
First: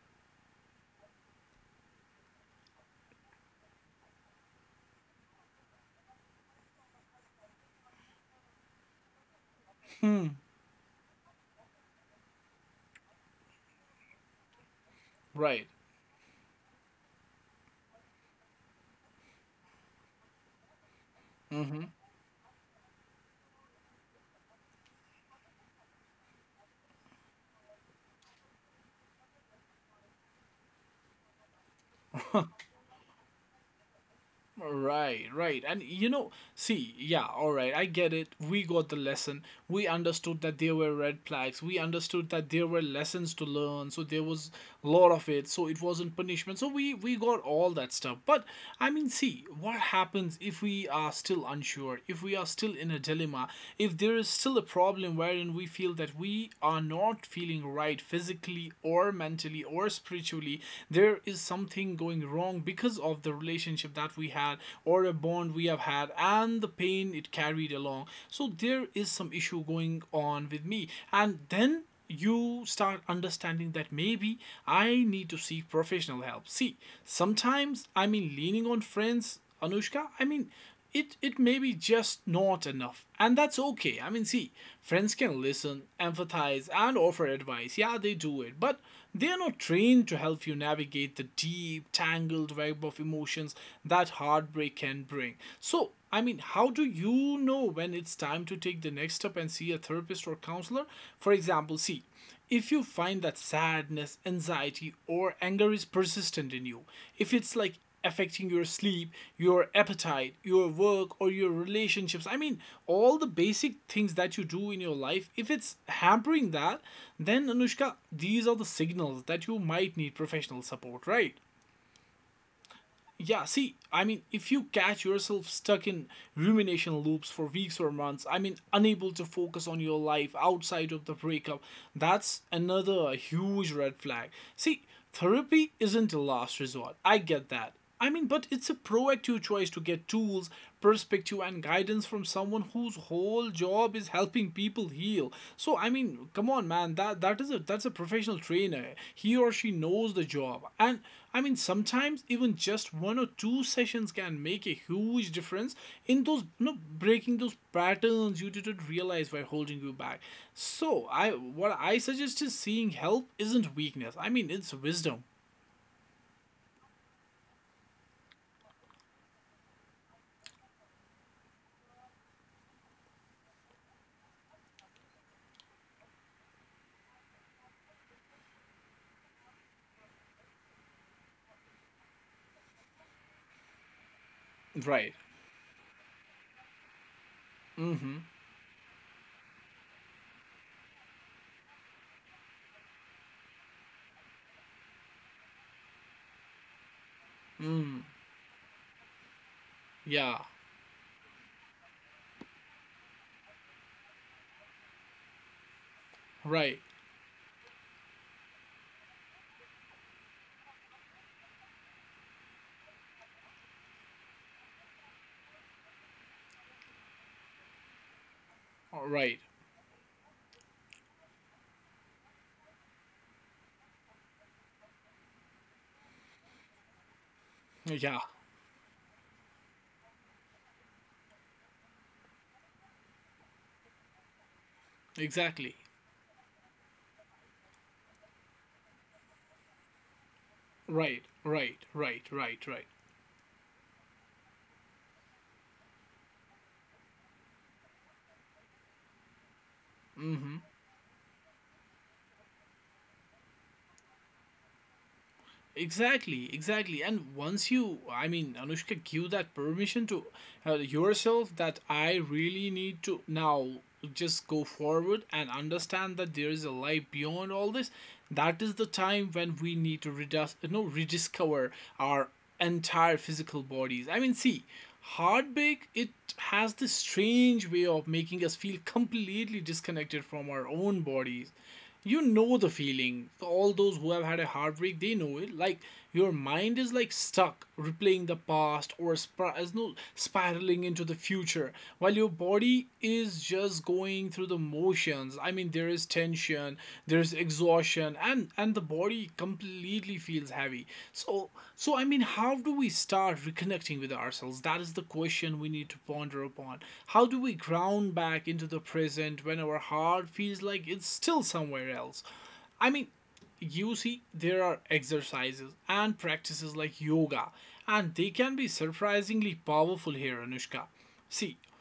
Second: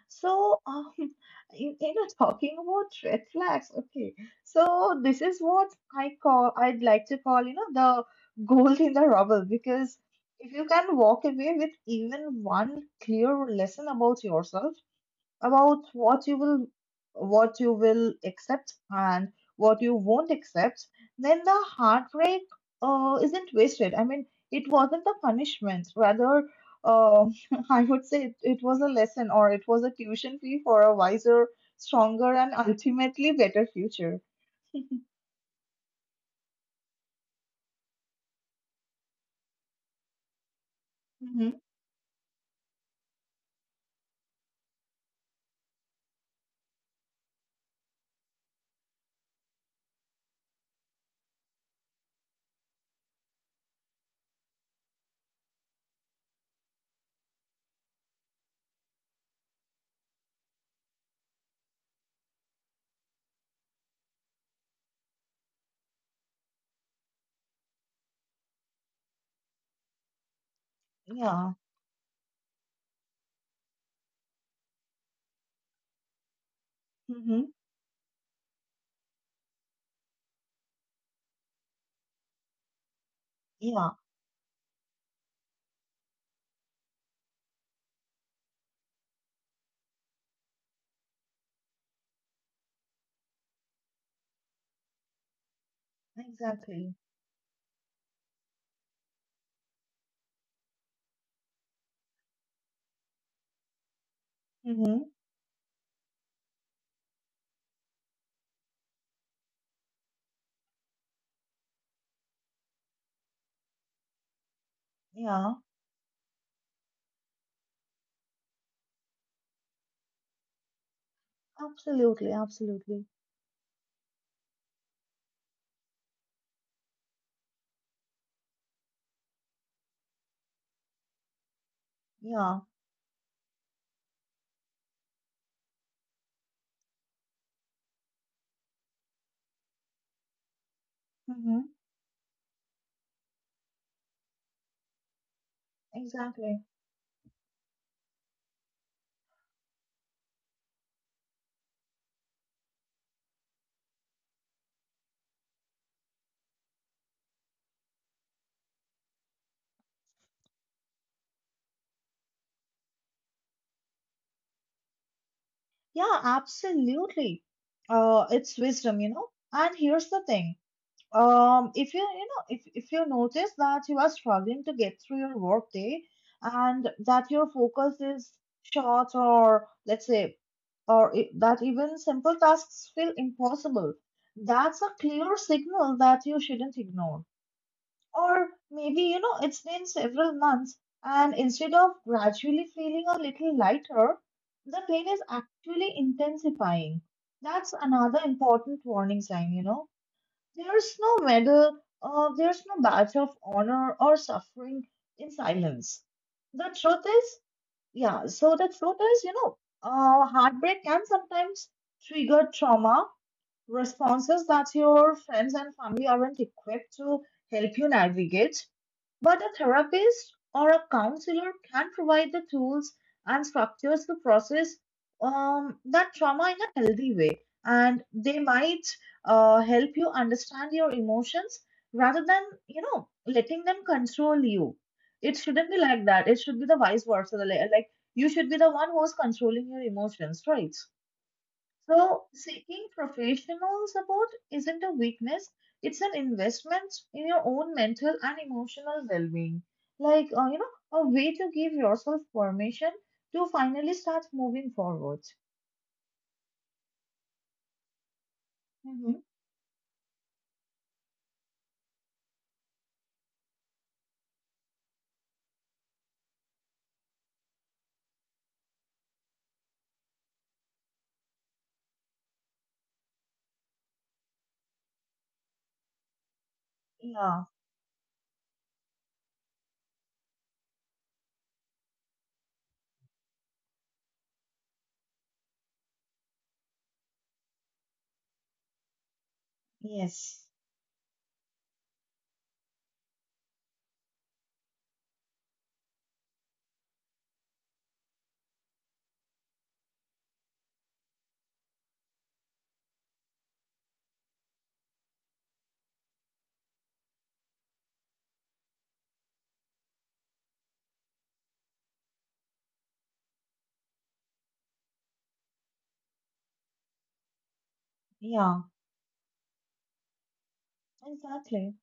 [SPEAKER 1] So, you know, talking about red flags. Okay. So this is what I call. I'd like to call. You know, the gold in the rubble. Because
[SPEAKER 2] Hmm.
[SPEAKER 1] if you can walk away with even one clear lesson about yourself,
[SPEAKER 2] Right.
[SPEAKER 1] about what you will, what you will accept and what you won't accept, then the
[SPEAKER 2] Mm-hmm.
[SPEAKER 1] heartbreak isn't wasted. I mean, it wasn't a punishment. Rather, uh, I would say it was a lesson, or it was a tuition fee for a wiser, stronger, and ultimately better future.
[SPEAKER 2] Right, right. And you know, see, yeah, all right, I get it. We got the lesson. We understood that there were red
[SPEAKER 1] Hmm.
[SPEAKER 2] flags. We understood that there were lessons to learn. So there was a lot of it. So it wasn't punishment. So we got all that stuff. But I mean, see, what happens if we are still unsure? If we are still in a dilemma, if there is still a problem wherein we feel that we are not feeling right physically or mentally or spiritually, there is something going wrong because of the relationship that we had, or a bond we have had, and the pain it carried along. So there is some issue going on with me, and
[SPEAKER 1] Yeah.
[SPEAKER 2] then you start understanding that maybe I need to seek professional help. See,
[SPEAKER 1] Hmm.
[SPEAKER 2] sometimes I mean leaning on friends, Anushka, I mean it may be just not enough, and that's
[SPEAKER 1] Yeah.
[SPEAKER 2] okay. I mean, see, friends can listen, empathize, and offer advice, yeah, they do it, but they're not trained to help you navigate the deep tangled web of emotions that heartbreak can bring. So I mean, how do
[SPEAKER 1] Exactly.
[SPEAKER 2] you know when it's time to take the next step and see a therapist or counselor? For example, see, if you find that sadness, anxiety,
[SPEAKER 1] Hmm.
[SPEAKER 2] or anger is persistent in you, if it's like affecting your sleep, your appetite, your work, or your relationships, I mean, all the basic things that you do in your life, if
[SPEAKER 1] Yeah.
[SPEAKER 2] it's hampering that, then Anushka, these are the signals that you might need professional support, right?
[SPEAKER 1] Absolutely. Absolutely.
[SPEAKER 2] Yeah, see, I mean, if you catch yourself stuck in rumination loops for weeks or months, I mean, unable to focus on your life outside of the breakup, that's
[SPEAKER 1] Yeah.
[SPEAKER 2] another huge red flag. See, therapy isn't a last resort. I get that. I mean, but it's a proactive choice to get tools, perspective,
[SPEAKER 1] Hmm.
[SPEAKER 2] and guidance from someone whose whole job is helping people heal. So, I mean, come
[SPEAKER 1] Exactly.
[SPEAKER 2] on, man, that's a professional trainer. He or she knows the job, and I mean, sometimes even just one or two sessions can make a huge difference in those, breaking those patterns you didn't realize were holding you back. So, I what I suggest is seeing help isn't weakness. I mean, it's wisdom.
[SPEAKER 1] Yeah, absolutely. It's wisdom, you know. And here's the thing. If you, you know, if you notice that you are struggling to get through your work day and that your focus is short or, let's say, or that even simple tasks feel impossible, that's a
[SPEAKER 2] Right.
[SPEAKER 1] clear signal that you shouldn't ignore.
[SPEAKER 2] Mm-hmm.
[SPEAKER 1] Or maybe, you know, it's been several months, and instead of gradually feeling a little lighter, the pain is actually intensifying. That's
[SPEAKER 2] Mm.
[SPEAKER 1] another important warning sign, you know.
[SPEAKER 2] Yeah.
[SPEAKER 1] There's no medal, there's no badge of honor or suffering in silence. The
[SPEAKER 2] Right.
[SPEAKER 1] truth is, yeah, so the truth is, heartbreak can sometimes trigger trauma responses that your friends and family aren't equipped to help you navigate,
[SPEAKER 2] Right.
[SPEAKER 1] but a therapist or a counselor can provide the tools and structures to process that trauma in a healthy way. And
[SPEAKER 2] Yeah.
[SPEAKER 1] they might help you understand your emotions rather than, you know, letting them control you. It shouldn't
[SPEAKER 2] Exactly.
[SPEAKER 1] be like that. It should be the vice versa. Like, you should be the one who's controlling your emotions, right?
[SPEAKER 2] Right. Right.
[SPEAKER 1] So,
[SPEAKER 2] Right. Right.
[SPEAKER 1] seeking
[SPEAKER 2] Right.
[SPEAKER 1] professional support isn't a weakness, it's an investment in your own mental and emotional well being. Like, you
[SPEAKER 2] Mm-hmm.
[SPEAKER 1] know, a way to give yourself permission to finally start moving forward.
[SPEAKER 2] Exactly, exactly. And once you, I mean, Anushka,
[SPEAKER 1] Hmm.
[SPEAKER 2] give that permission to yourself that I really need to now just go forward and understand that there is a life beyond all this, that is the time when we need to redis- no, rediscover our entire physical bodies. I mean, see, heartbreak, it has this
[SPEAKER 1] Yeah,
[SPEAKER 2] strange way of making us feel completely disconnected from our own bodies. You know the feeling, all those who have had a heartbreak, they know it. Like, your mind is like stuck replaying the past or spir- as no
[SPEAKER 1] yes,
[SPEAKER 2] spiraling into the future, while your body is just going through the motions. I mean, there is tension, there's exhaustion, and the body completely feels heavy. So, so I mean, how do we start reconnecting with ourselves? That is the question we need to ponder upon. How do we ground back into the present when our heart feels like it's still somewhere else? I mean, you see, there are exercises and practices like yoga, and they can
[SPEAKER 1] yeah.
[SPEAKER 2] be surprisingly powerful here, Anushka. See,
[SPEAKER 1] Exactly.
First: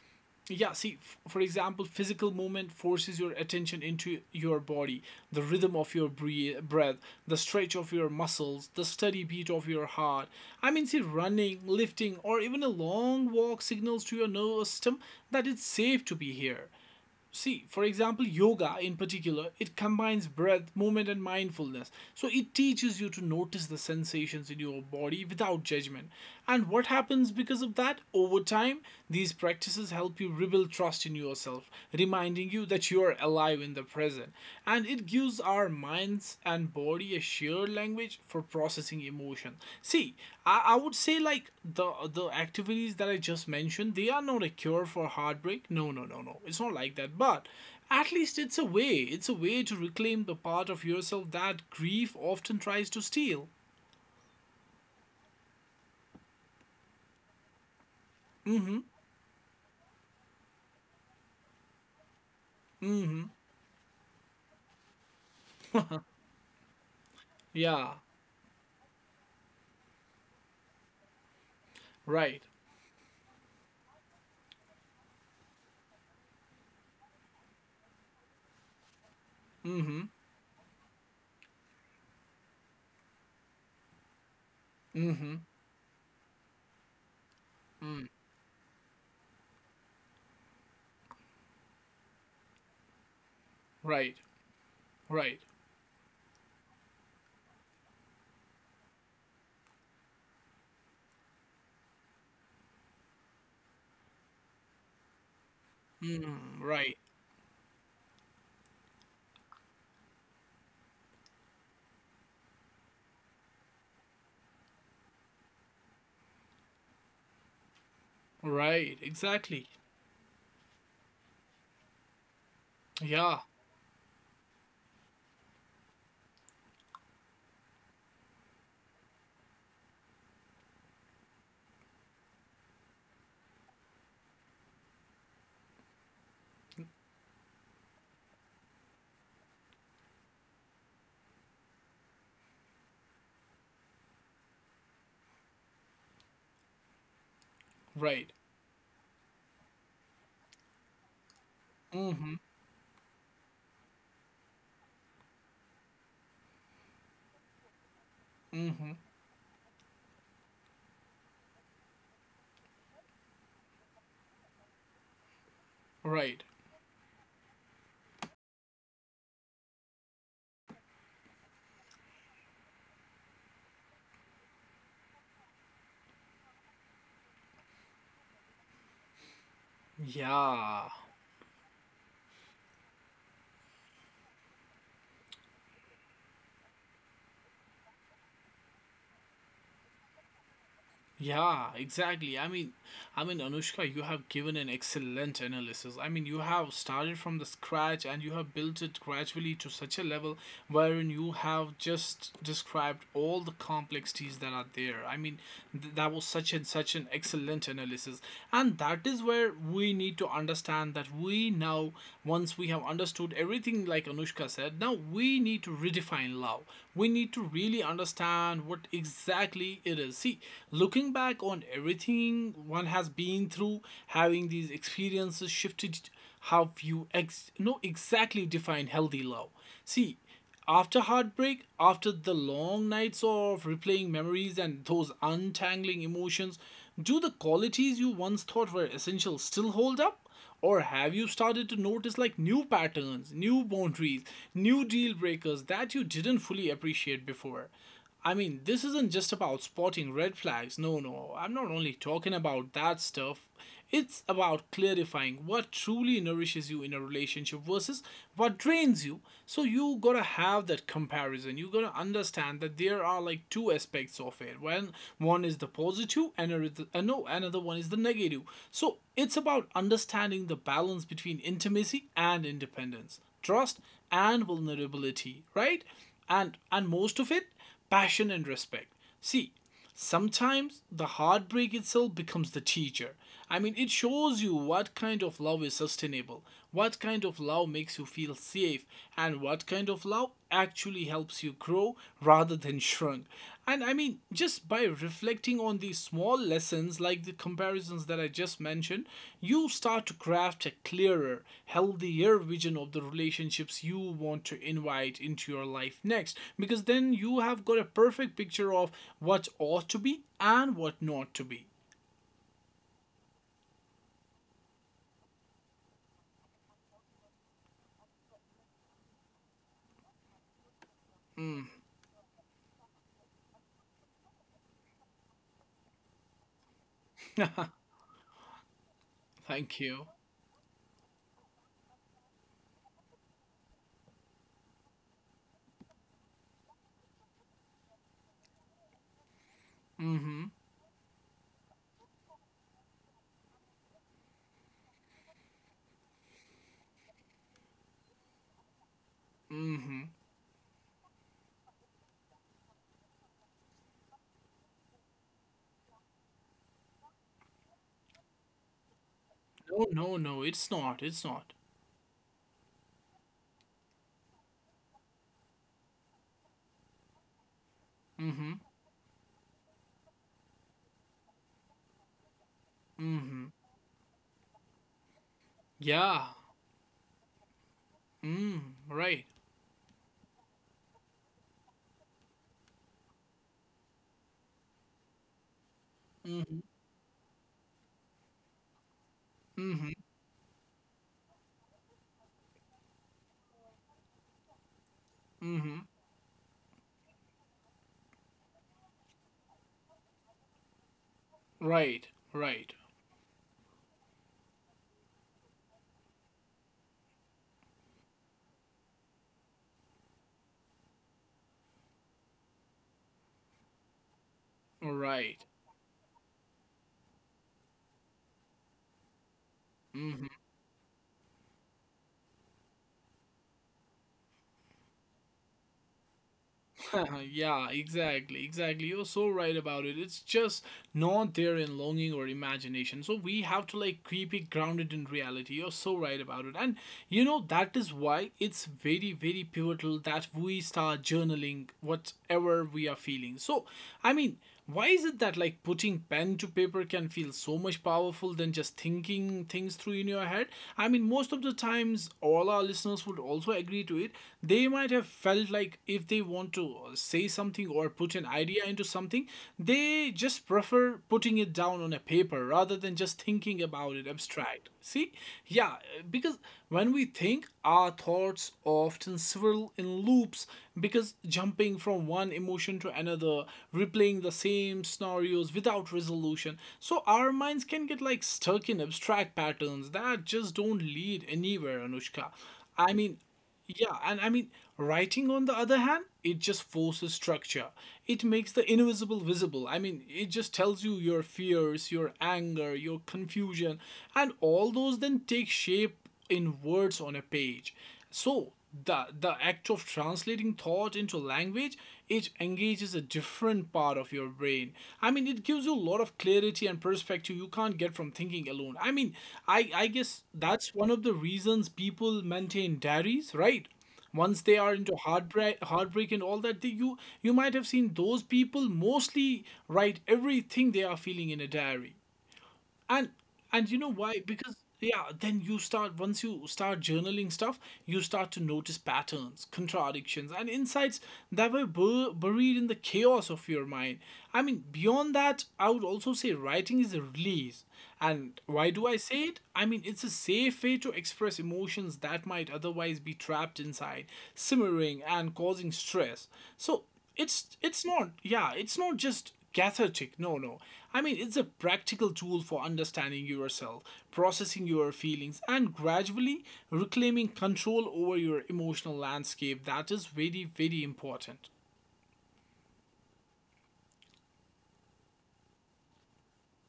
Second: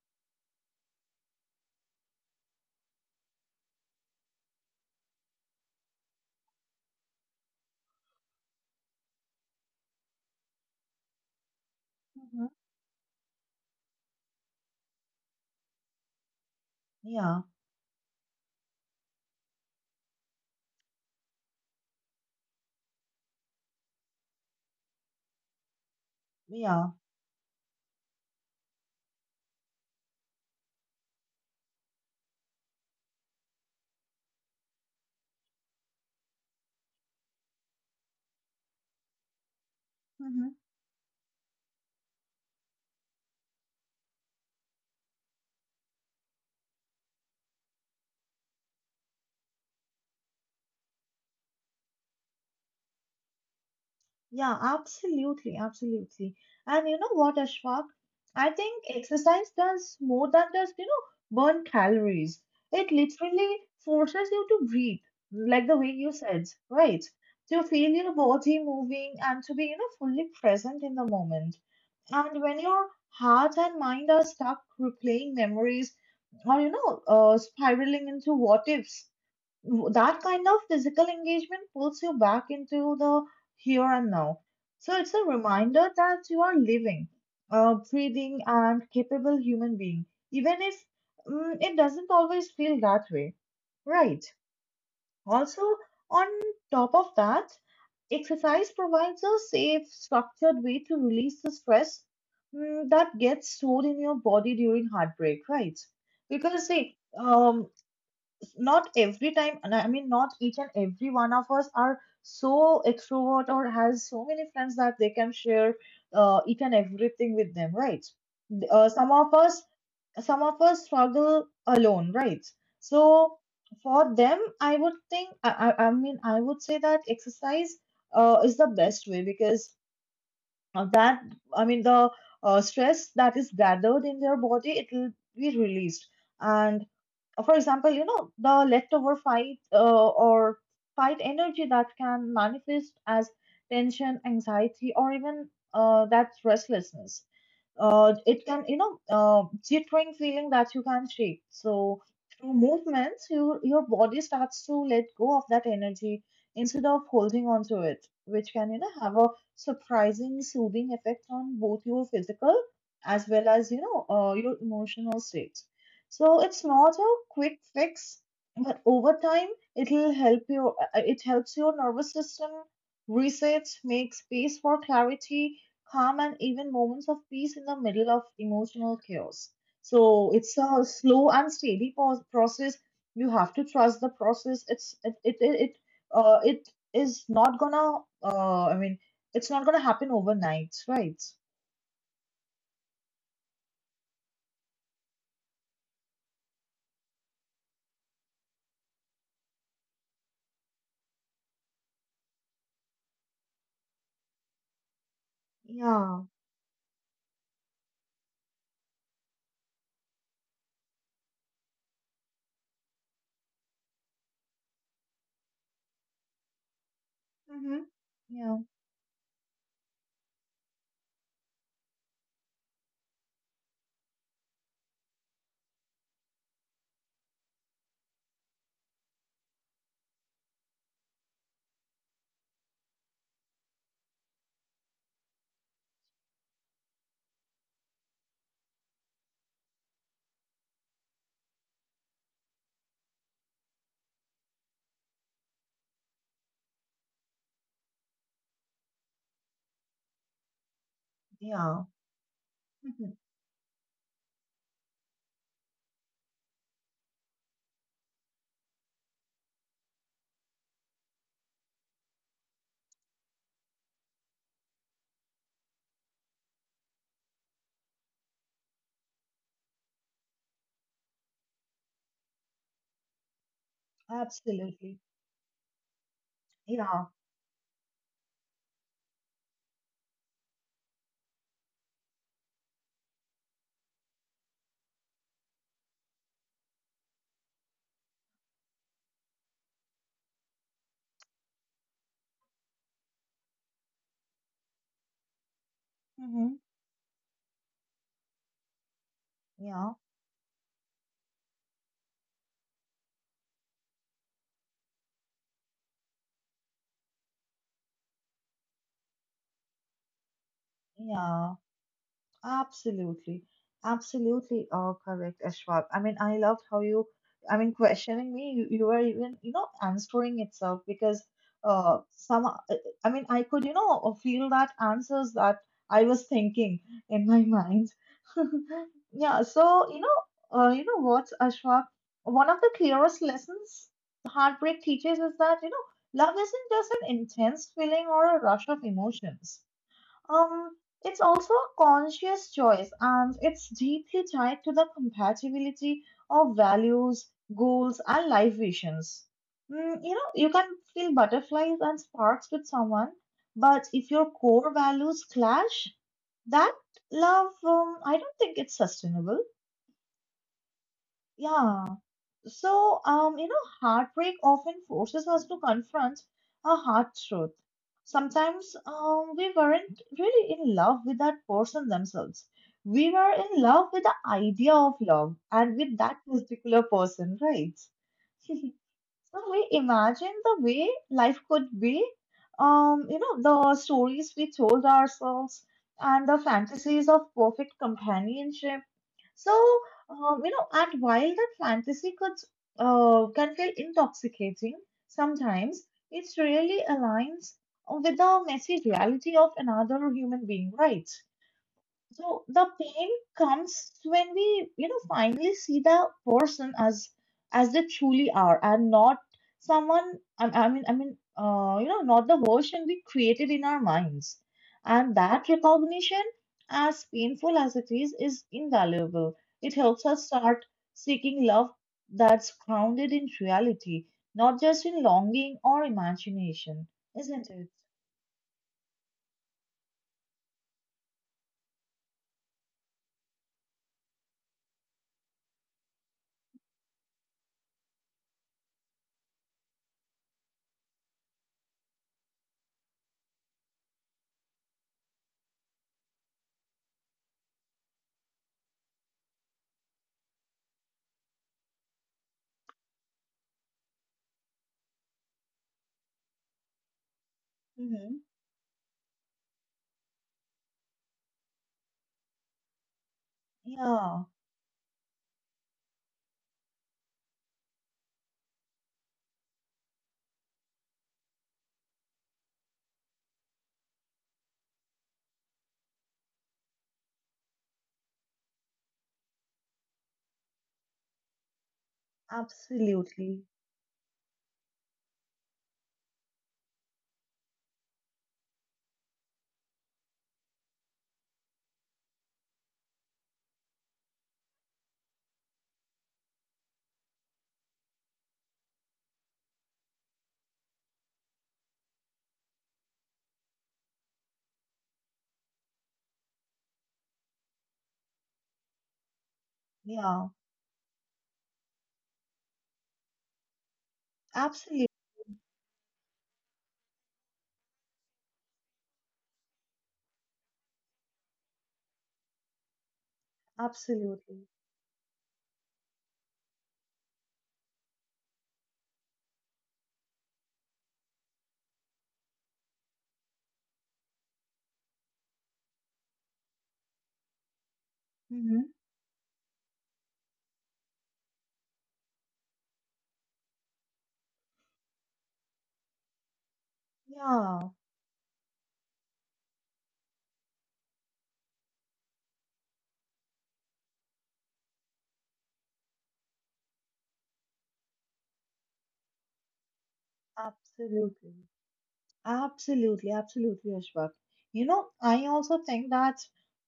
[SPEAKER 2] yeah, see, for example, physical movement forces your attention into your body, the rhythm of your breath, the stretch of your muscles, the steady beat of your heart. I mean, see, running, lifting, or
[SPEAKER 1] Hmm.
[SPEAKER 2] even a long walk signals to your nervous system that it's safe to be here.
[SPEAKER 1] Yeah,
[SPEAKER 2] See, for example, yoga in particular, it combines breath, movement, and mindfulness, so it teaches you to notice the sensations in your body without judgment. And what
[SPEAKER 1] yeah.
[SPEAKER 2] happens because of that over time, these practices help you rebuild trust in yourself, reminding you that you're alive in the present. And it gives our minds and body a shared language for processing emotion. See,
[SPEAKER 1] Mm-hmm.
[SPEAKER 2] I would say like the activities that I just mentioned, they are not a cure for heartbreak. No, no, no, no. It's not like that. But at least it's a way. It's a way to reclaim the part of yourself that grief often tries to steal.
[SPEAKER 1] Yeah, absolutely, absolutely. And you know what, Ashfaq? I
[SPEAKER 2] Mm-hmm.
[SPEAKER 1] think exercise does more than just, you know, burn calories. It
[SPEAKER 2] Mm-hmm.
[SPEAKER 1] literally forces you to breathe, like the way you said, right? To feel
[SPEAKER 2] Yeah.
[SPEAKER 1] your body moving and to be, you know, fully present in the moment. And
[SPEAKER 2] Right.
[SPEAKER 1] when your heart and mind are stuck replaying memories or, spiraling into what ifs,
[SPEAKER 2] Mm-hmm.
[SPEAKER 1] that kind of physical engagement pulls you back into the here and now. So it's a
[SPEAKER 2] Mm-hmm.
[SPEAKER 1] reminder that you are living, a
[SPEAKER 2] Mm.
[SPEAKER 1] breathing, and capable human being, even if it doesn't always feel that way.
[SPEAKER 2] Right.
[SPEAKER 1] Right.
[SPEAKER 2] Right.
[SPEAKER 1] Also, on top of that, exercise provides a safe, structured way to release the stress, that gets stored in your body during heartbreak, right?
[SPEAKER 2] Mm.
[SPEAKER 1] Because,
[SPEAKER 2] Right.
[SPEAKER 1] see, not every time, and I mean not each and every one of us are so extrovert or has so many friends that they can share each and everything with them, right? uh,
[SPEAKER 2] Right,
[SPEAKER 1] some of us,
[SPEAKER 2] exactly.
[SPEAKER 1] some of us struggle alone, right?
[SPEAKER 2] Yeah,
[SPEAKER 1] So for them, I would think, I mean, I would say that exercise is the best way, because of that. I mean the stress that is gathered in their body, it will be released. And for example, you know, the leftover fight, or fight energy that can manifest as tension, anxiety, or even that restlessness,
[SPEAKER 2] right.
[SPEAKER 1] it can you know jittering feeling that you can not shake. So
[SPEAKER 2] Mm-hmm.
[SPEAKER 1] through movements, your body starts to let go of that energy instead of holding on to it, which can, you
[SPEAKER 2] Mm-hmm.
[SPEAKER 1] know, have a surprising soothing effect on both your physical as well as, your emotional state.
[SPEAKER 2] Right.
[SPEAKER 1] So it's not a quick fix, but over time it'll help you, it helps your nervous system resets, make space for clarity, calm, and even moments of peace in the middle of emotional chaos. So it's a
[SPEAKER 2] Yeah.
[SPEAKER 1] slow and steady process. You have to trust the process. It's it it it it, it is not gonna, I mean, it's not gonna happen overnight, right?
[SPEAKER 2] Yeah, exactly. I mean, Anushka, you have given an excellent analysis. I mean, you have started from the scratch and you have built it gradually to such a level wherein you have just described all the complexities that are there. I mean, that
[SPEAKER 1] Yeah.
[SPEAKER 2] was such an excellent analysis, and that is where we need to understand that we now, once we have understood everything like Anushka said, now we need to redefine love. We need to really
[SPEAKER 1] Mm-hmm. Yeah,
[SPEAKER 2] understand what exactly it is. See, looking back on everything one has been through, having these experiences shifted how you ex- know exactly define healthy love. See, after heartbreak, after the long nights of replaying memories and those untangling emotions, do the qualities you once thought were essential still hold up? Or have you started to notice like new patterns, new boundaries, new deal breakers that you didn't fully appreciate before? I mean, this isn't just about spotting red flags. No, no, I'm not
[SPEAKER 1] yeah.
[SPEAKER 2] only talking about that
[SPEAKER 1] Mhm.
[SPEAKER 2] stuff. It's about clarifying what truly nourishes you in a relationship versus what drains you. So you gotta have that comparison. You gotta understand that there are like two aspects of it. When one is the positive and another- no, another one is the negative. So it's about understanding the balance between intimacy and independence, trust and
[SPEAKER 1] Absolutely.
[SPEAKER 2] vulnerability, right? And
[SPEAKER 1] Yeah.
[SPEAKER 2] most of it, passion and respect. See, sometimes the heartbreak itself becomes the teacher. I mean, it shows you what kind of love is sustainable, what kind of love makes you feel safe, and what kind of love actually helps you grow rather than shrunk. And I mean, just by reflecting on these small
[SPEAKER 1] Hmm.
[SPEAKER 2] lessons, like the comparisons that I just mentioned, you
[SPEAKER 1] Yeah.
[SPEAKER 2] start to craft a clearer, healthier vision of the relationships you want to invite into your life next. Because then you have got a perfect picture of what ought to be and what not to
[SPEAKER 1] Yeah.
[SPEAKER 2] be.
[SPEAKER 1] Absolutely, absolutely, oh, correct, Ashwab. I mean, I loved how you, I mean, questioning me, you were even, you know, answering itself because
[SPEAKER 2] Mm.
[SPEAKER 1] uh, some, uh, I mean, I could, you know, feel that answers that I was thinking in my mind. Yeah,
[SPEAKER 2] Thank
[SPEAKER 1] so,
[SPEAKER 2] you.
[SPEAKER 1] you know what, Ashwab, one of the clearest lessons heartbreak teaches is that, you know, love isn't just an intense feeling or a rush of emotions.
[SPEAKER 2] Mm-hmm.
[SPEAKER 1] Um, it's also a conscious choice, and it's deeply tied to the compatibility of values, goals, and life visions.
[SPEAKER 2] Mm-hmm.
[SPEAKER 1] You know, you can feel butterflies and sparks with someone, but if your core values clash, that love, I don't think it's sustainable.
[SPEAKER 2] No, no, no, it's not. It's not.
[SPEAKER 1] Yeah. So, you know, heartbreak often forces us to confront a hard truth.
[SPEAKER 2] Mm-hmm.
[SPEAKER 1] Sometimes we weren't really in love with that person themselves. We were
[SPEAKER 2] Mm-hmm.
[SPEAKER 1] in love with the idea of love and with that
[SPEAKER 2] Yeah.
[SPEAKER 1] particular person, right?
[SPEAKER 2] Mm. Right.
[SPEAKER 1] So we imagine the way life could be, you know, the stories we told ourselves and the
[SPEAKER 2] Mm-hmm.
[SPEAKER 1] fantasies of perfect companionship. So,
[SPEAKER 2] Mm-hmm.
[SPEAKER 1] you know, and while that fantasy could can feel intoxicating
[SPEAKER 2] Mm-hmm.
[SPEAKER 1] sometimes, it really aligns with the messy reality of another human being, right?
[SPEAKER 2] Right.
[SPEAKER 1] So the
[SPEAKER 2] Right.
[SPEAKER 1] pain comes when we, you know, finally see the person as they truly are, and not someone. I mean, you know, not the version we created in our minds. And
[SPEAKER 2] Right.
[SPEAKER 1] that recognition, as painful as it is invaluable. It helps us
[SPEAKER 2] Hmm.
[SPEAKER 1] start seeking love that's grounded in reality, not just in longing or imagination, isn't
[SPEAKER 2] Yeah,
[SPEAKER 1] it?
[SPEAKER 2] exactly, exactly. You're so right about it. It's just not there in longing or imagination. So we have to like keep it grounded in reality. You're so right about it. And you know, that is why it's very, very pivotal that we start journaling whatever we are feeling. So, I mean, why is it that like putting pen to paper can feel so much powerful than just thinking things through in your head? I mean, most of the times, all our listeners would also agree to it. They might have felt like if they want to say something or put
[SPEAKER 1] Mm-hmm.
[SPEAKER 2] an idea into something, they just prefer putting it down on a paper rather than just thinking about it
[SPEAKER 1] Yeah,
[SPEAKER 2] abstract. See? Yeah. Because when we think, our thoughts often swirl in loops, because jumping from one emotion to another, replaying the same scenarios without resolution. So our minds can get like stuck in abstract patterns that just don't lead anywhere, Anushka. I mean,
[SPEAKER 1] absolutely.
[SPEAKER 2] yeah, and I mean, writing on the other hand, it just forces structure. It makes the invisible visible. I mean, it just tells you your fears, your anger, your confusion, and all those then take shape in words on a page. So, the act of translating thought into language, it engages a different part of your brain. I mean, it gives you a lot of clarity and perspective you can't get from thinking alone. I mean, I guess
[SPEAKER 1] Yeah.
[SPEAKER 2] that's one of the reasons people maintain diaries, right? Once they are
[SPEAKER 1] Absolutely,
[SPEAKER 2] into heartbreak and all that, they, you might have seen those people mostly write everything they are feeling in a diary. And and you know why?
[SPEAKER 1] absolutely.
[SPEAKER 2] Because yeah, then you start, once you start journaling stuff, you start to notice patterns, contradictions, and insights that were buried in the chaos of your mind. I mean, beyond that, I would also say writing is a release. And
[SPEAKER 1] Hmm.
[SPEAKER 2] why do I say it? I mean, it's a safe way to express emotions that might otherwise be trapped inside, simmering and causing stress. So it's
[SPEAKER 1] Yeah,
[SPEAKER 2] it's not, yeah, it's not just cathartic. No, no, I mean, it's a practical tool for understanding yourself, processing your feelings, and gradually reclaiming control over your emotional landscape. That is very, very
[SPEAKER 1] absolutely.
[SPEAKER 2] important.
[SPEAKER 1] Absolutely, absolutely, Ashwak. You know, I also think that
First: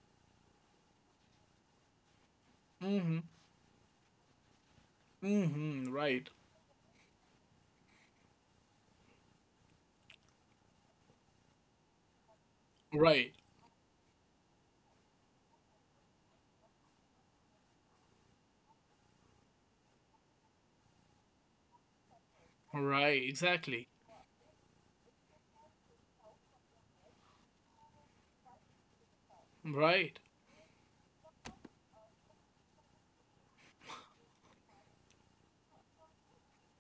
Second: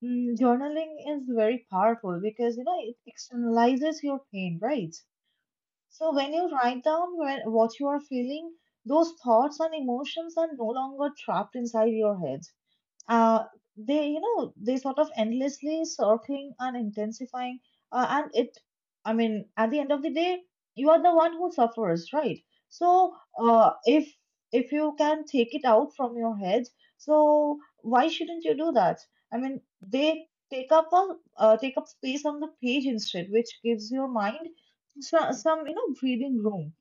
[SPEAKER 1] journaling is very powerful because, you know, it
[SPEAKER 2] Mm-hmm.
[SPEAKER 1] externalizes your pain, right?
[SPEAKER 2] Mm-hmm.
[SPEAKER 1] So
[SPEAKER 2] Right.
[SPEAKER 1] when you write down where, what you are feeling, those thoughts and emotions are no longer trapped inside your head.
[SPEAKER 2] Right.
[SPEAKER 1] uh, they sort of endlessly circling and intensifying. And it I mean, at the end of the day, you are the one who suffers, right? So
[SPEAKER 2] Right.
[SPEAKER 1] uh,
[SPEAKER 2] Exactly.
[SPEAKER 1] if if you can take it out from your head, so why shouldn't you do that? I mean,
[SPEAKER 2] Right.
[SPEAKER 1] they take up a take up space on the page instead, which gives your mind some, you know, breathing room.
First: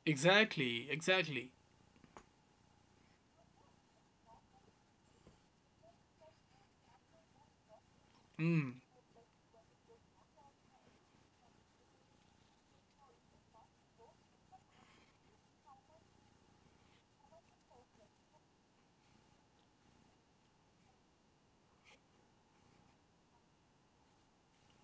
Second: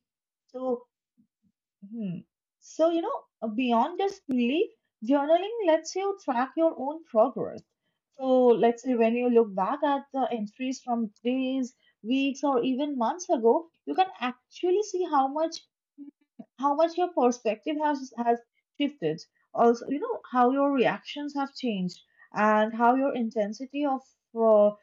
[SPEAKER 1] So
[SPEAKER 2] Exactly, exactly.
[SPEAKER 1] hmm. So, you know, beyond just belief, journaling lets you track your own progress. So,
[SPEAKER 2] Mm.
[SPEAKER 1] let's say when you look back at the entries from days, weeks, or even months ago, you can actually see how much your perspective has shifted. Also, you know, how your reactions have changed and how your intensity of uh,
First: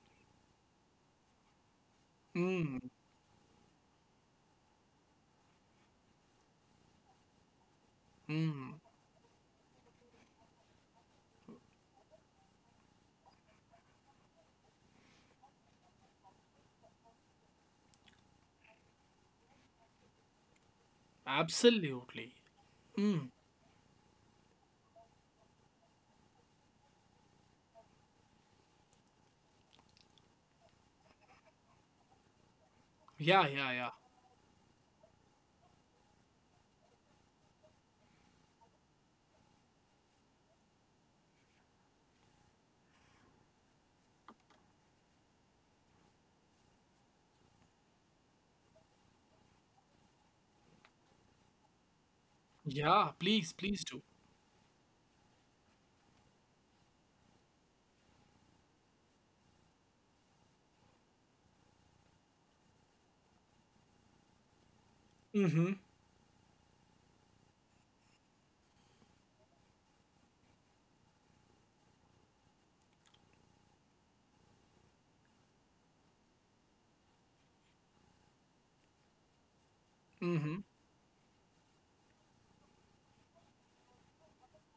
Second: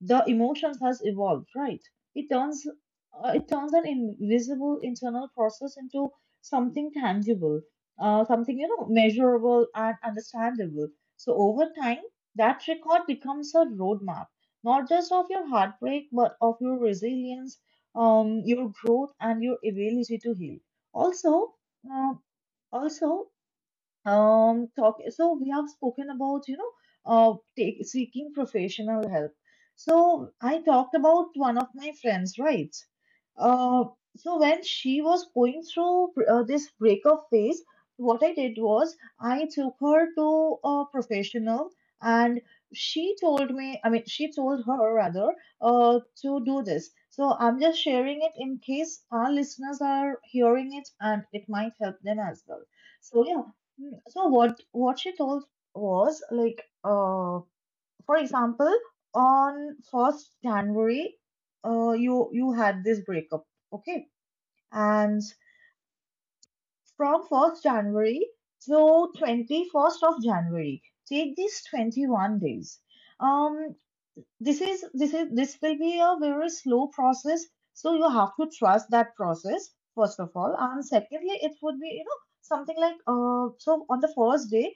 [SPEAKER 1] the emotions has evolved, right? it turns
[SPEAKER 2] Mm.
[SPEAKER 1] uh, it turns an invisible internal process into something tangible, something, you
[SPEAKER 2] Mm.
[SPEAKER 1] know, measurable and understandable. So over time, that record becomes a roadmap, not just of your heartbreak but of your resilience, your growth and your ability to heal also. Uh,
[SPEAKER 2] Absolutely.
[SPEAKER 1] also
[SPEAKER 2] Mm.
[SPEAKER 1] talk So we have spoken about, you know, seeking professional help. So I talked about one of my friends, right?
[SPEAKER 2] Yeah, yeah,
[SPEAKER 1] uh
[SPEAKER 2] yeah.
[SPEAKER 1] so when she was going through this breakup phase, what I did was I took her to a professional. And she told me, I mean, she told her rather, to do this. So I'm just sharing it in case our listeners are hearing it and it might help them as well.
[SPEAKER 2] Yeah,
[SPEAKER 1] So yeah.
[SPEAKER 2] please, please do.
[SPEAKER 1] So what she told was like, for example, on first January, you had this breakup, okay? And
[SPEAKER 2] Mm-hmm.
[SPEAKER 1] from first January to 21st of January, take these 21 days. Um, this will be a very slow process, so you have to trust that process, first of all.
[SPEAKER 2] Mm-hmm.
[SPEAKER 1] And secondly, it would be, you know, something like, so on the first day,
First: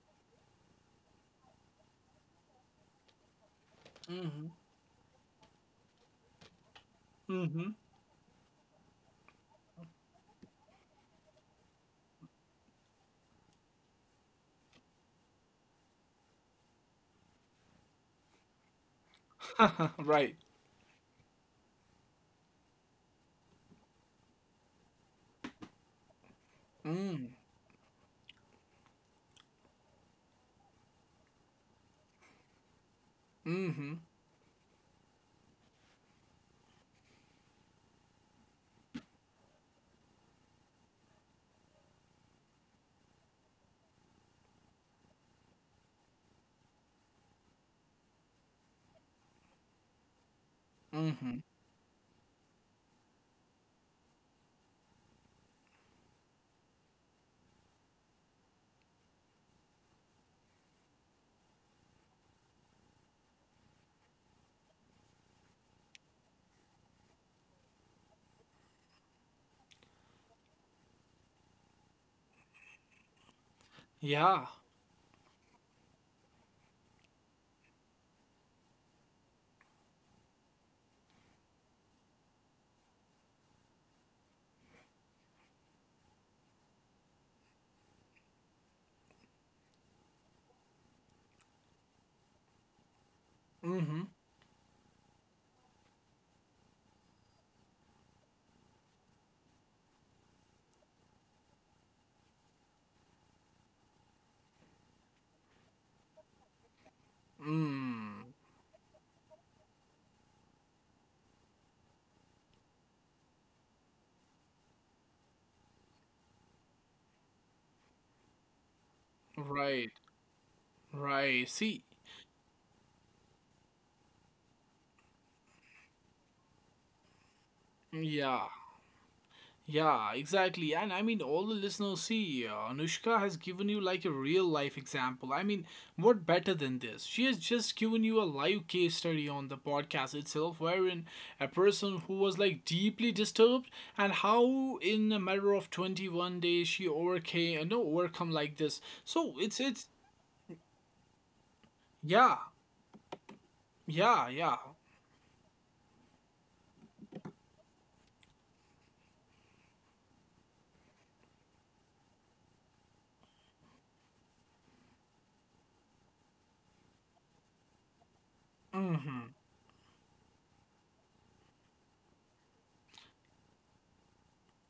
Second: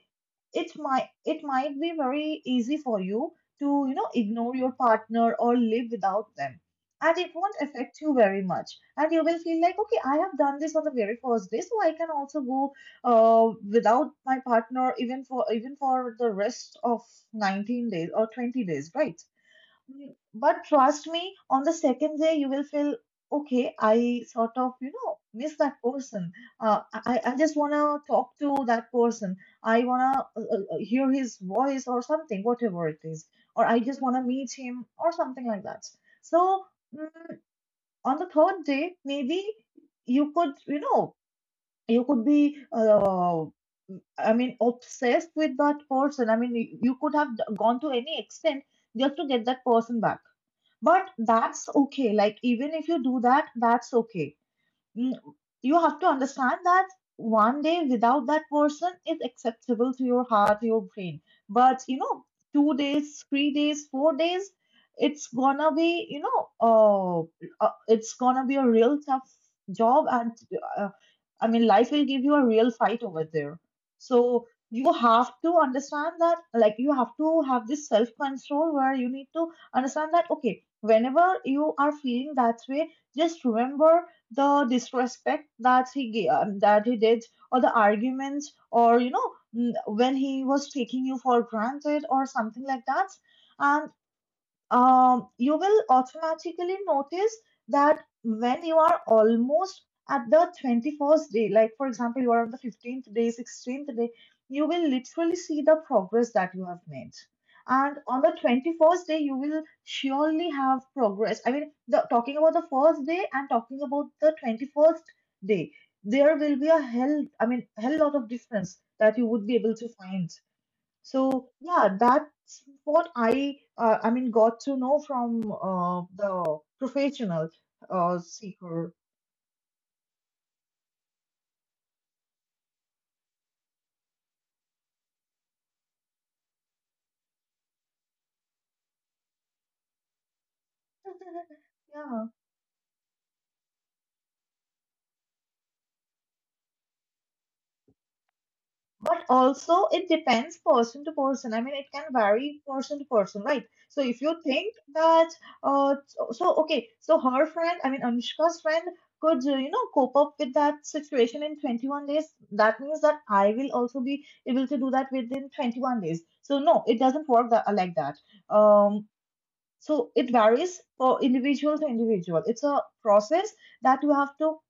[SPEAKER 1] it might be very easy for you to, you know,
[SPEAKER 2] Mm-hmm.
[SPEAKER 1] ignore your partner or live without them, and it won't
[SPEAKER 2] Mm-hmm.
[SPEAKER 1] affect you very much. And you will feel like, okay, I have done this on the very first day, so I can also go without my partner even for, even for the rest of 19 days or 20 days, right?
[SPEAKER 2] Right.
[SPEAKER 1] But trust me, on the second day, you will feel okay. I sort of, you know, miss that person.
[SPEAKER 2] Mm.
[SPEAKER 1] I just want to talk to that person. I want to hear his voice or something, whatever it is. Or I
[SPEAKER 2] Mm-hmm.
[SPEAKER 1] just want to meet him or something like that. So mm, on the third day, maybe you could, you know, you could be, I mean, obsessed with that person. I mean, you could have gone to any extent just to get that person back. But
[SPEAKER 2] Mm-hmm.
[SPEAKER 1] that's okay. Like, even if you do that, that's okay. mm, you have to understand that one day without that person is acceptable to your heart, your brain. But you know, 2 days, 3 days, 4 days, it's gonna be, you know, it's gonna be a real tough job. And uh, I mean, life will give you a real fight over there. So
[SPEAKER 2] Yeah.
[SPEAKER 1] you have to understand that, like, you have to have this self control where you need to understand that, okay, whenever you are feeling that way, just remember the disrespect that he gave, that he did, or the arguments, or you know, when he was taking you for granted, or something like that.
[SPEAKER 2] Mm-hmm.
[SPEAKER 1] Um, you will automatically notice that when you are almost at the 21st day, like for example, you are on the 15th day, 16th day, you will literally see the progress that you have made. And on
[SPEAKER 2] Mm.
[SPEAKER 1] the 21st day, you will surely have progress. I mean, the, talking about the first day and talking about the 21st day, there will be a hell, I mean, hell lot of difference that you would be able to
[SPEAKER 2] Right.
[SPEAKER 1] find. So
[SPEAKER 2] Right. See.
[SPEAKER 1] yeah, that's what I mean got to know from the professional
[SPEAKER 2] Yeah.
[SPEAKER 1] seeker.
[SPEAKER 2] Yeah, exactly. And I mean, all the listeners, see, Anushka has given you like a real life example. I mean, what better than this? She has just given you a live case study on the podcast itself, wherein a person who
[SPEAKER 1] Yeah,
[SPEAKER 2] was like deeply disturbed, and how in a matter of 21 days she overcame, no, overcome like this.
[SPEAKER 1] but
[SPEAKER 2] So it's,
[SPEAKER 1] also
[SPEAKER 2] it's,
[SPEAKER 1] it depends person to person. I mean, it can
[SPEAKER 2] yeah,
[SPEAKER 1] vary person to person, right? So if
[SPEAKER 2] yeah,
[SPEAKER 1] you
[SPEAKER 2] yeah.
[SPEAKER 1] think that, okay, so her friend, I mean Anushka's friend, could, you know, cope up with that situation in 21 days. That means that I will also be able to do that within 21 days. So no, it doesn't work that, like that. Um,
[SPEAKER 2] Mm-hmm.
[SPEAKER 1] So it varies for individual to individual. It's a process that you have to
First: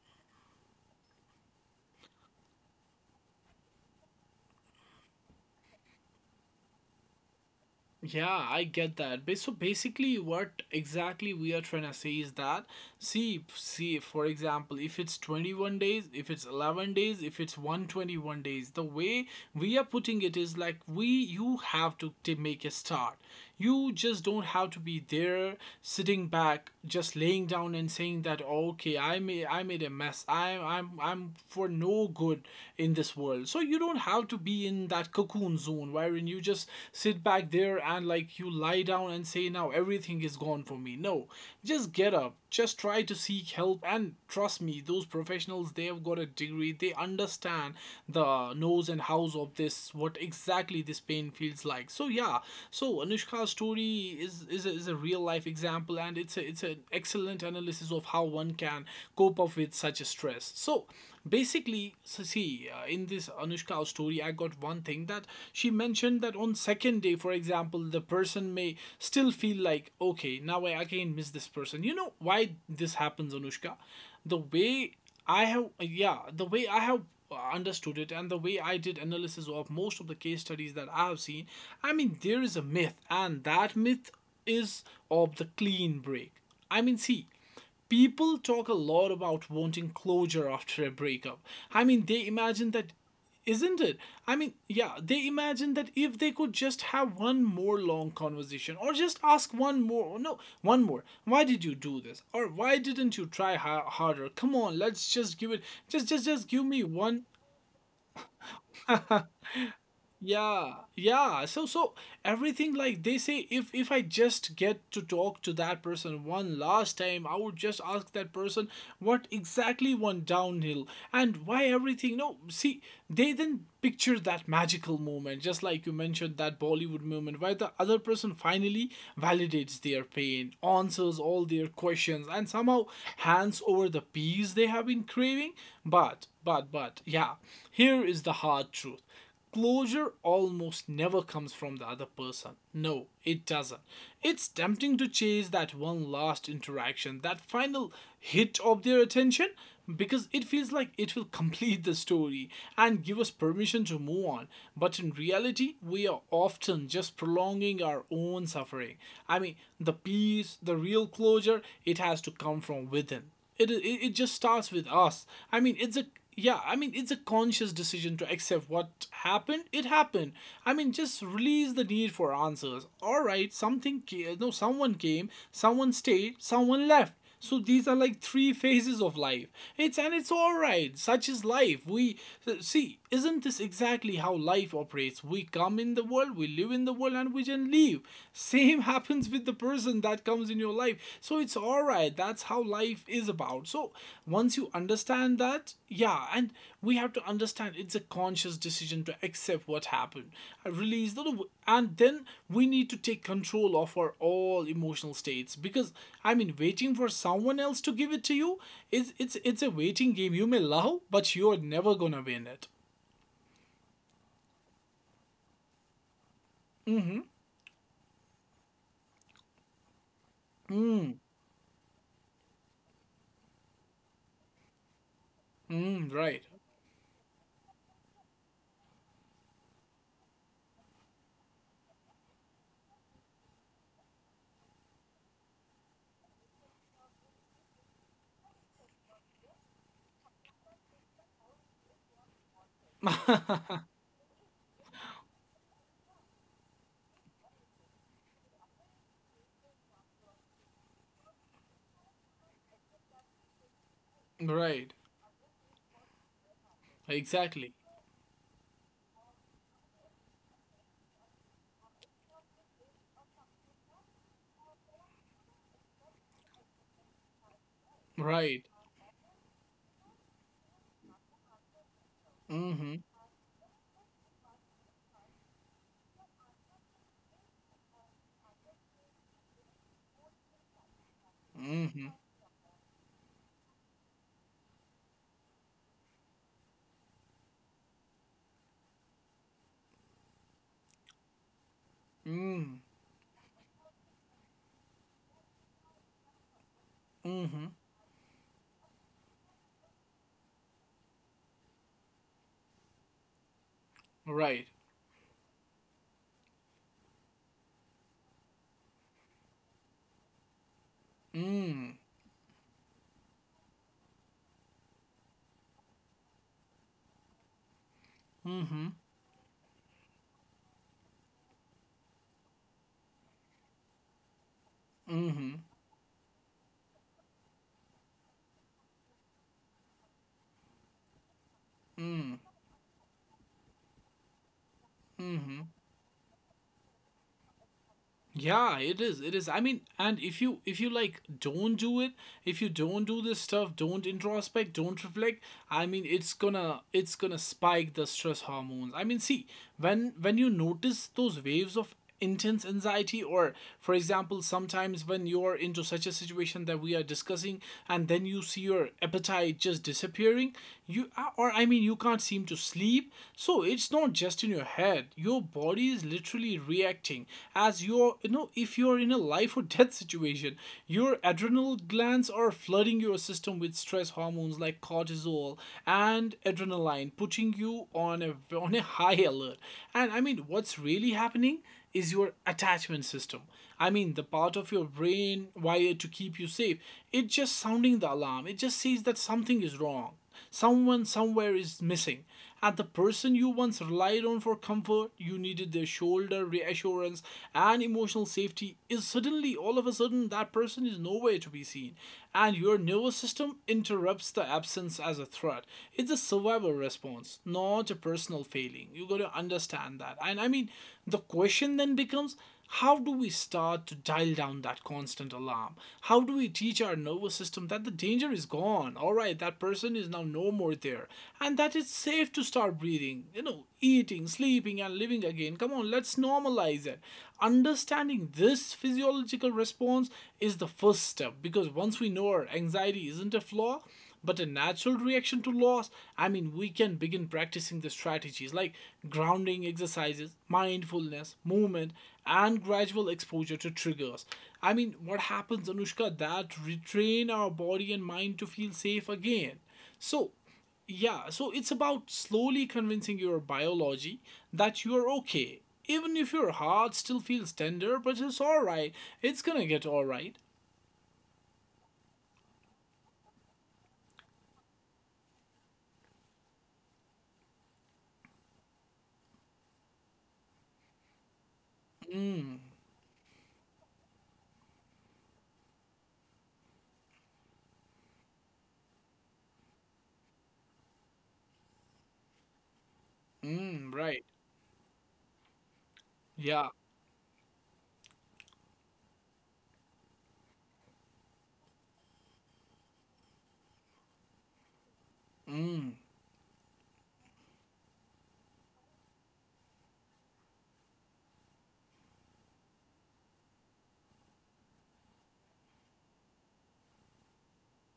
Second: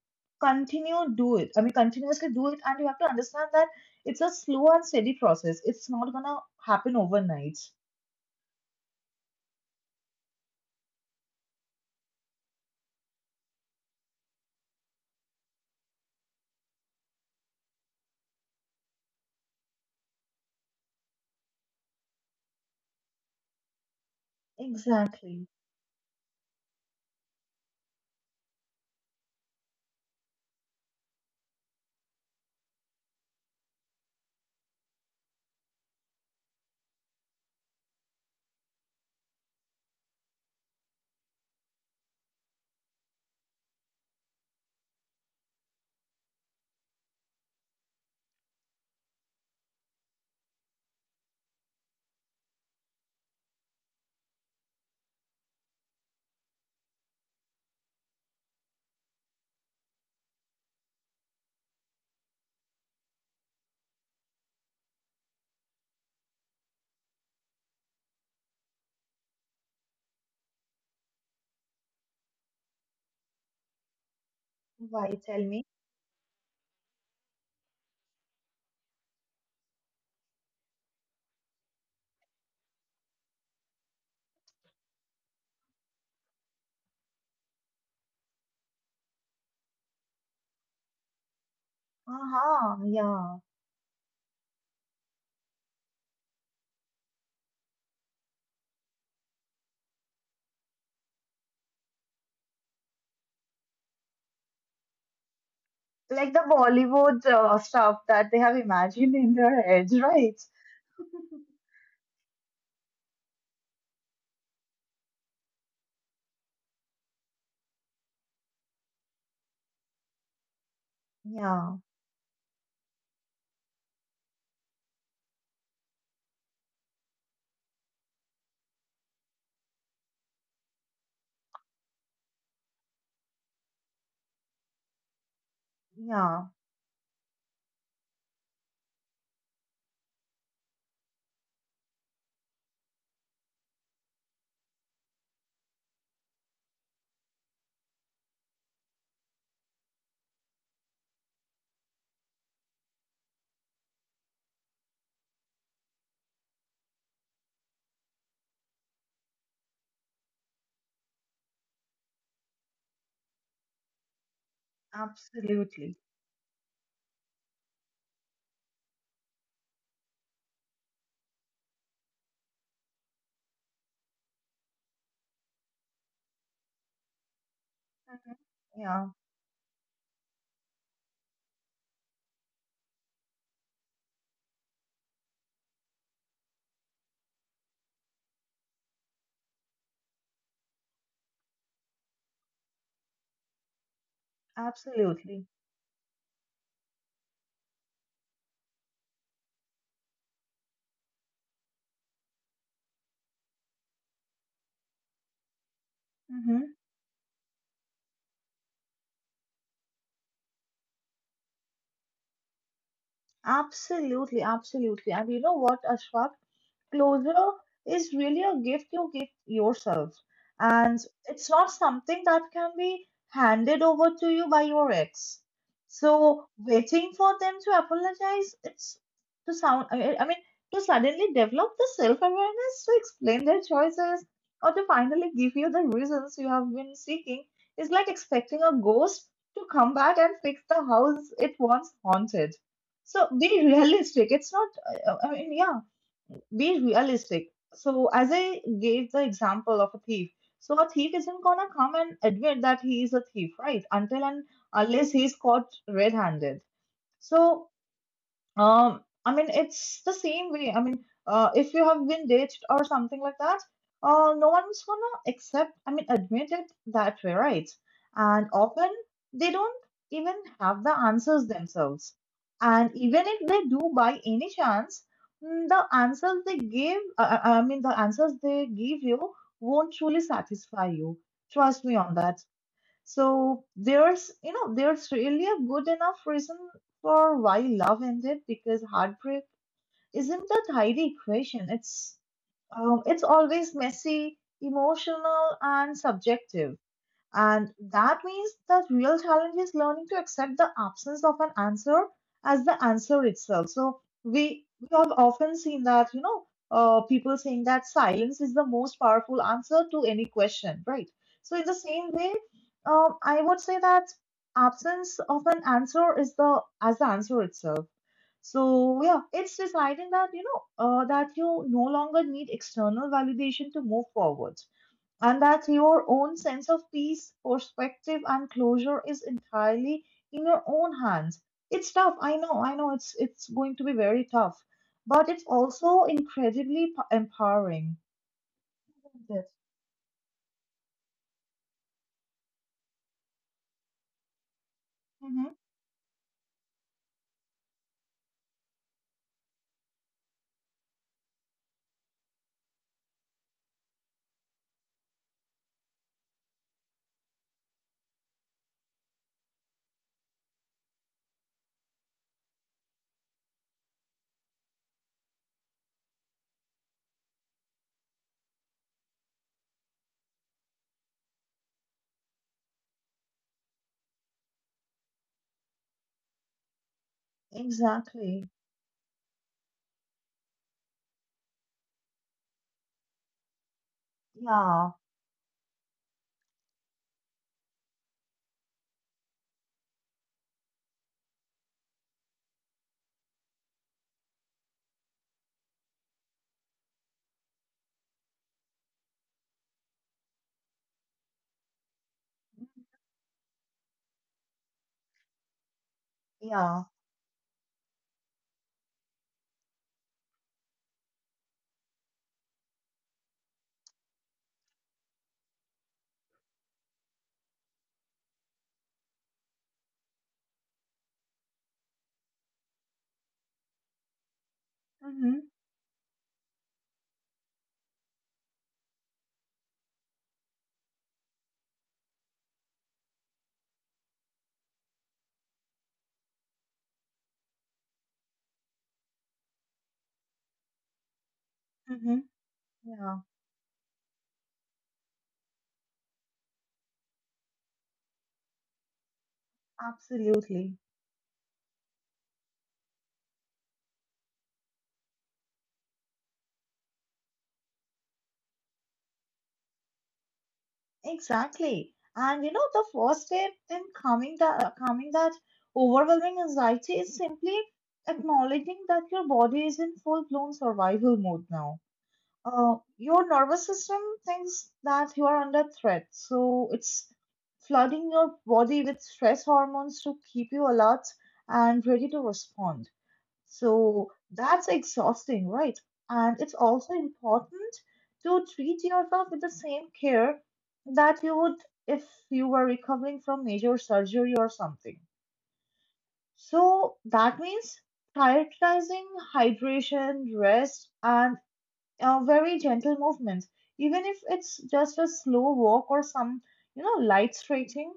[SPEAKER 1] continue do it. I mean, continuously do it, and you have to understand that it's a slow and steady process. It's not gonna happen overnight.
[SPEAKER 2] Yeah, I get that. So basically, what exactly we are trying to say is that see, see, for example, if it's 21 days, if it's 11 days, if it's 121 days, the way we are putting it is like we you have to make a start. You just don't have to be
[SPEAKER 1] Exactly.
[SPEAKER 2] there sitting back, just laying down and saying that oh, okay, I made a mess. I'm for no good in this world. So you don't have to be in that cocoon zone wherein you just sit back there and like you lie down and say now everything is gone for me. No, just get up. Just try to seek help, and trust me, those professionals, they have got a degree. They understand the knows and hows of this, what exactly this pain feels like. So yeah, so Anushka's story is a real life example, and it's an excellent analysis of how one can cope up with such a stress. So basically, so see, in this Anushka story, I got one thing that she mentioned, that on second day, for example, the person may still feel like okay, now I again miss this person. You know why this happens, Anushka? The way
[SPEAKER 1] Why? Tell
[SPEAKER 2] I
[SPEAKER 1] me.
[SPEAKER 2] have, yeah, the way I have understood it, and the way I did analysis of most of the case studies that I have seen, I mean, there is a myth, and that myth is of the clean break. I mean, see, people talk a lot about wanting closure after a breakup. I mean, they imagine
[SPEAKER 1] Uh-huh,
[SPEAKER 2] that,
[SPEAKER 1] yeah.
[SPEAKER 2] isn't it? I mean, yeah, they imagine that if they could just have one more long conversation or just ask one more, no, one more, why did you do this? Or why didn't you try harder? Come on, let's just give it,
[SPEAKER 1] Like the
[SPEAKER 2] just give me one.
[SPEAKER 1] Bollywood stuff that they have imagined in their heads, right?
[SPEAKER 2] Yeah, yeah, so so everything, like they say, if I just get to talk to that person one last time, I would just ask that person what exactly went downhill and why
[SPEAKER 1] Yeah,
[SPEAKER 2] everything. No, see, they then picture that magical moment, just like you mentioned, that Bollywood moment where the other person finally validates their pain, answers all their questions, and somehow hands over the peace they have been craving. but
[SPEAKER 1] yeah,
[SPEAKER 2] but but yeah, here is the hard truth. Closure almost never comes from the other person. No, it doesn't. It's tempting to chase that one last interaction, that final hit of their attention, because it feels like it will complete the story and give us permission to move on. But in reality, we are often just prolonging our own suffering. I mean, the peace, the real closure, it has to come from within. It just starts with us. I mean, it's
[SPEAKER 1] absolutely.
[SPEAKER 2] a, yeah, I mean, it's a conscious decision to accept what happened. It happened. I mean, just release the need for answers. All right, something ca- no someone came, someone stayed, someone left. So these are like
[SPEAKER 1] Mhm.
[SPEAKER 2] three phases
[SPEAKER 1] Yeah,
[SPEAKER 2] of life. It's, and it's all right, such is life. We see, isn't this exactly how life operates? We come in the world, we live in the world, and we then leave. Same happens with the person that comes in your life. So it's all right. That's how life is about. So once you understand
[SPEAKER 1] absolutely.
[SPEAKER 2] that, yeah, and we have to understand it's a conscious decision to accept what happened, I release the, and then we need to take control of our all emotional states. Because I mean,
[SPEAKER 1] Mhm.
[SPEAKER 2] waiting for someone else to give it to you is, it's a waiting game. You may love, but you're never gonna win it.
[SPEAKER 1] Absolutely, absolutely. And you know what, Ashraf?
[SPEAKER 2] Mm-hmm.
[SPEAKER 1] Closure is really a gift you give yourself. And it's not something that can be handed over to you by your ex.
[SPEAKER 2] Mm, right.
[SPEAKER 1] So waiting for them to apologize, it's to sound, I mean, to suddenly develop the self-awareness to explain their choices or to finally give you the reasons you have been seeking is like expecting a ghost to come back and fix the house it once haunted. So be realistic. It's not, I mean, yeah, Be realistic. So, as I gave the example of a thief, so a thief isn't gonna come and admit that he is a thief, right? Until and
[SPEAKER 2] Right.
[SPEAKER 1] unless he's caught red handed. So,
[SPEAKER 2] Exactly.
[SPEAKER 1] I mean, it's the same way. I mean, if you have been ditched or something like that, no one's gonna accept, I mean, admit it that way, right? And
[SPEAKER 2] Right.
[SPEAKER 1] often they don't even have the answers themselves. And
[SPEAKER 2] Mm-hmm.
[SPEAKER 1] even if they do by any chance, the answers they give, the answers they give you won't truly satisfy you. Trust me
[SPEAKER 2] Mm-hmm.
[SPEAKER 1] on that. So there's, you know, there's really a good enough reason for why love ended because heartbreak isn't a tidy equation. It's,
[SPEAKER 2] Mm.
[SPEAKER 1] it's always messy, emotional, and subjective.
[SPEAKER 2] Mm-hmm.
[SPEAKER 1] And that means the real challenge is learning to accept the absence of an answer as the answer itself. So we
[SPEAKER 2] Right.
[SPEAKER 1] we have often seen that, you know, people saying that silence is the most powerful answer to any question, right? So in the
[SPEAKER 2] Mm.
[SPEAKER 1] same way, I would say that absence of an answer is the answer itself.
[SPEAKER 2] Mm-hmm.
[SPEAKER 1] So yeah, it's deciding that, you know, that you no longer need external validation to move forward, and
[SPEAKER 2] Mm-hmm.
[SPEAKER 1] that your own sense of peace, perspective, and closure is entirely in your own hands. It's tough. I
[SPEAKER 2] Mm.
[SPEAKER 1] know. I know. It's going to be very tough, but it's
[SPEAKER 2] Mm-hmm.
[SPEAKER 1] also incredibly empowering.
[SPEAKER 2] Yeah, it is. It
[SPEAKER 1] Isn't it?
[SPEAKER 2] is. I mean, and if you like don't do it, if you don't do this stuff, don't introspect, don't reflect,
[SPEAKER 1] Hmm.
[SPEAKER 2] I mean, it's gonna spike the stress hormones. I mean, see, when you notice those waves of intense anxiety, or for example, sometimes when you're into such a situation that we are discussing, and then you see your appetite just disappearing, you, or I mean, you can't seem to sleep. So it's not just in your head. Your body is literally reacting, as you're, you know, if you're in a life or death situation. Your adrenal glands are flooding your system with stress hormones like cortisol and adrenaline, putting you on a
[SPEAKER 1] Exactly.
[SPEAKER 2] on a high alert. And I mean, what's really happening is your attachment system. I mean, the part of your
[SPEAKER 1] Yeah.
[SPEAKER 2] brain wired to keep you safe. It's just sounding the alarm. It just says that something is wrong. Someone somewhere is missing. And the person you once relied on for comfort, you needed their shoulder, reassurance, and emotional safety, is suddenly all of a sudden that person is nowhere to be seen. And your nervous system interrupts the absence as a threat. It's a survival
[SPEAKER 1] Yeah.
[SPEAKER 2] response, not a personal failing. You gotta understand that. The question then becomes, how do we start to dial down that constant alarm? How do we teach our nervous system that the danger is gone? All right, that person is now no more there, and that it's safe to start breathing, eating, sleeping, and living
[SPEAKER 1] Hmm.
[SPEAKER 2] again. Come on, let's normalize it. Understanding this physiological response is the first step because once we know our anxiety isn't a flaw, but a natural reaction to loss, we can begin practicing the strategies like grounding exercises, mindfulness, movement,
[SPEAKER 1] Hmm.
[SPEAKER 2] and gradual
[SPEAKER 1] Yeah.
[SPEAKER 2] exposure to triggers, what happens, Anushka, that retrain our body and mind to feel safe again. so
[SPEAKER 1] Absolutely.
[SPEAKER 2] yeah, it's about slowly convincing your biology that you're okay, even if your heart still feels tender, but it's all right. It's gonna get all right.
[SPEAKER 1] Exactly. And you know, the first step in calming the calming that overwhelming anxiety is simply acknowledging that your body is in full blown survival mode now.
[SPEAKER 2] Mm,
[SPEAKER 1] Your nervous system thinks that you are under threat, so it's flooding your body with stress hormones to keep you alert and ready to respond.
[SPEAKER 2] mm,
[SPEAKER 1] So
[SPEAKER 2] right.
[SPEAKER 1] that's exhausting, right? And it's
[SPEAKER 2] Yeah.
[SPEAKER 1] also important to treat yourself with the same care that you would if you were recovering from major surgery or something.
[SPEAKER 2] Mm.
[SPEAKER 1] So that means prioritizing hydration, rest, and very gentle movements, even if it's just a slow walk or some, you know, light stretching.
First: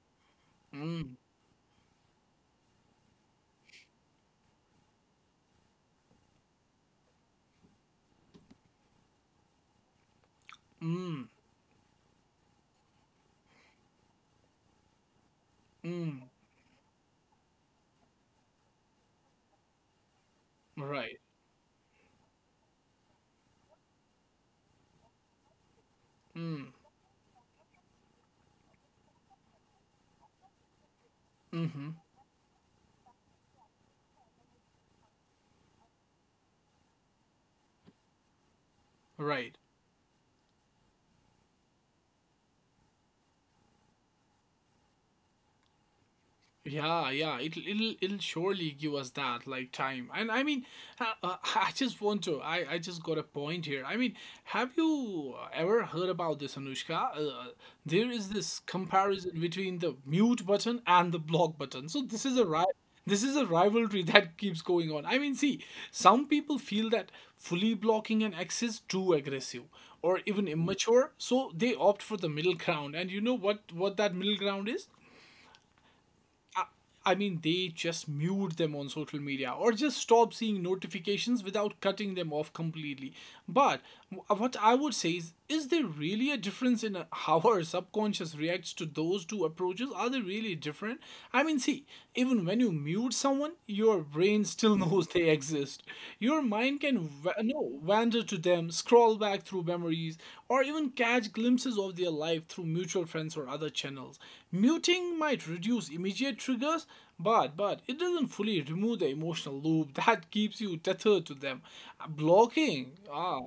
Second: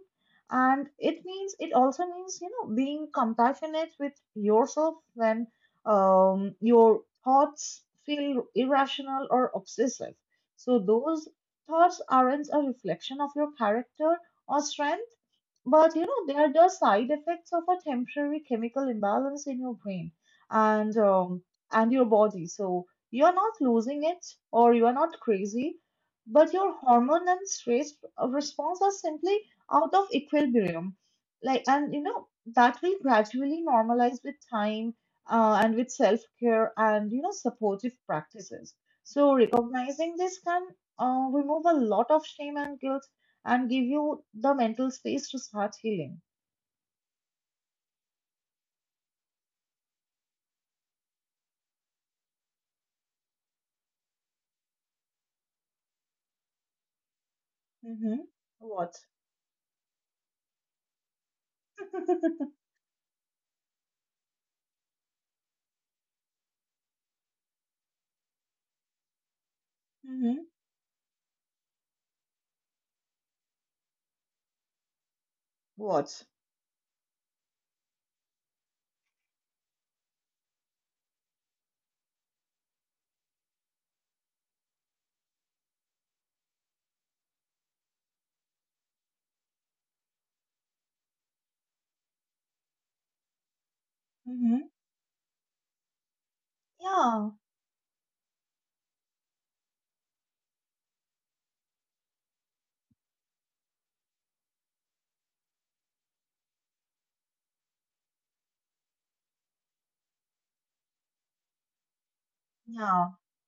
[SPEAKER 1] And
[SPEAKER 2] Mm,
[SPEAKER 1] it means, it also means, you know, being compassionate with yourself when, your thoughts feel irrational or obsessive. So
[SPEAKER 2] mm,
[SPEAKER 1] those thoughts aren't a reflection of your character or strength, but you
[SPEAKER 2] mm.
[SPEAKER 1] know, they are just side effects of a temporary chemical imbalance in your brain and
[SPEAKER 2] Right.
[SPEAKER 1] um, and your body. So you are not losing it or you are not crazy, but
[SPEAKER 2] Mm,
[SPEAKER 1] your hormone and stress response are simply out of equilibrium. Like,
[SPEAKER 2] mm-hmm.
[SPEAKER 1] and you know that will gradually normalize with time, and with self care and, you know, supportive practices. So
[SPEAKER 2] Right.
[SPEAKER 1] recognizing this can remove a lot of shame and guilt and give you the mental space to start healing.
[SPEAKER 2] Yeah, yeah, it, will it'll it'll surely give us that like time. And I mean, I just want to. I just got a point here. I mean, have you ever heard about this, Anushka? There
[SPEAKER 1] Mm-hmm.
[SPEAKER 2] is this
[SPEAKER 1] What?
[SPEAKER 2] comparison between the mute button and the block button. So this is a right. This is a rivalry that keeps going on. I mean, see, some people feel that fully blocking an X is too aggressive or
[SPEAKER 1] Mm-hmm.
[SPEAKER 2] even immature, so they opt for the middle ground. And you know what that middle ground is?
[SPEAKER 1] What?
[SPEAKER 2] I, I mean, they just mute them on social media or just stop seeing notifications without cutting them off completely. But what I would say is there really a difference in how our subconscious reacts to those two approaches? Are they really different? I mean, see, even when you mute someone, your brain
[SPEAKER 1] Mm-hmm.
[SPEAKER 2] still knows they exist. Your mind can
[SPEAKER 1] Yeah,
[SPEAKER 2] va- no wander to them, scroll back through memories, or even catch glimpses of their life through mutual friends or other channels. Muting might reduce immediate triggers, but it doesn't fully remove the emotional loop that keeps you tethered to them. Blocking,
[SPEAKER 1] yeah,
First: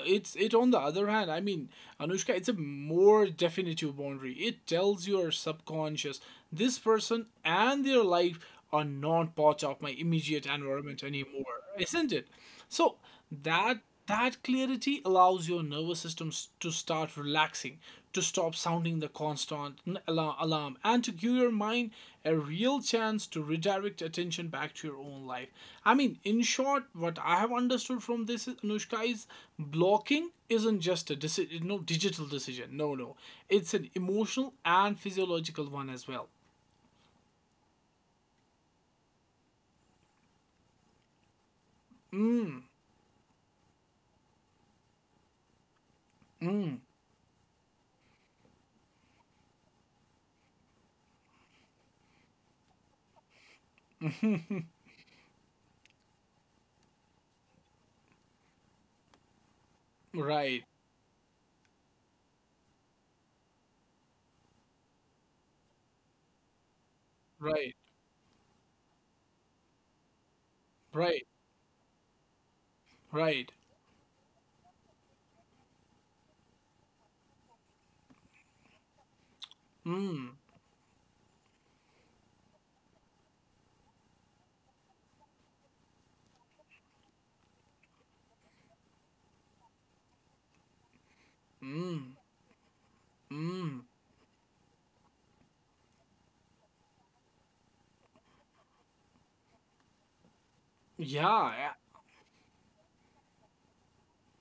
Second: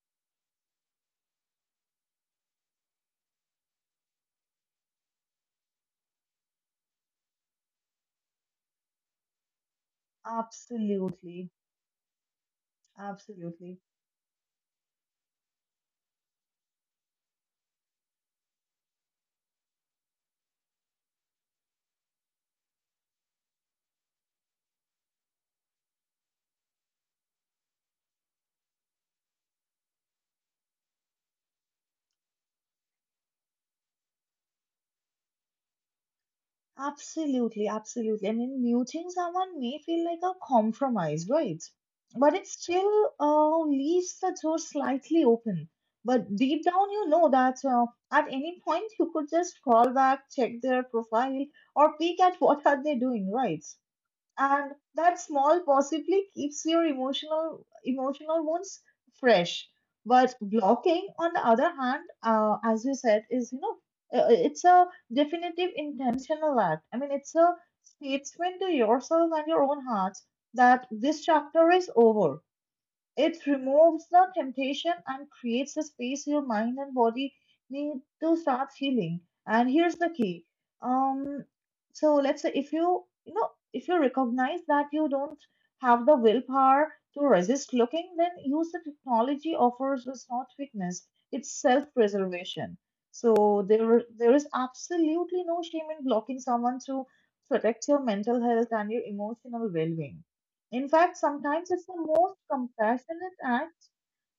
[SPEAKER 2] it on the other hand, I mean, Anushka, it's a more definitive boundary. It tells your subconscious this person and their life are not part of my immediate environment
[SPEAKER 1] absolutely,
[SPEAKER 2] anymore, isn't it? So that
[SPEAKER 1] absolutely,
[SPEAKER 2] clarity allows your nervous system to start relaxing, to stop sounding the constant alarm, and to give your mind a real chance to redirect attention back to your own life. I mean, in short, what I have understood from this is, Anushka, is blocking isn't just a digital decision. No, no, it's an emotional and physiological one as well.
[SPEAKER 1] absolutely, absolutely. I mean, muting someone may feel like a compromise, right? But it
[SPEAKER 2] Mm,
[SPEAKER 1] still leaves the door slightly open. But deep
[SPEAKER 2] mm,
[SPEAKER 1] down, you know that, at any point you could just scroll back, check their profile, or peek at what are they doing, right? And that small possibly keeps your emotional wounds fresh. But
[SPEAKER 2] right,
[SPEAKER 1] blocking on the other hand, as you said, is it's a definitive intentional act. I mean, it's a
[SPEAKER 2] right,
[SPEAKER 1] statement to yourself and your own heart that this
[SPEAKER 2] right,
[SPEAKER 1] chapter is over. It
[SPEAKER 2] right.
[SPEAKER 1] removes the temptation and creates a space your mind and body need to start feeling. And here's the
[SPEAKER 2] Mm.
[SPEAKER 1] key. Um so let's say if you you know if you recognize that you don't have the willpower to resist looking, then use the technology offers. Is not weakness, it's
[SPEAKER 2] Mm,
[SPEAKER 1] self-preservation. So
[SPEAKER 2] mm.
[SPEAKER 1] there is absolutely no shame in blocking someone to protect your mental health and your emotional well-being. In fact,
[SPEAKER 2] Yeah.
[SPEAKER 1] sometimes it's the most compassionate act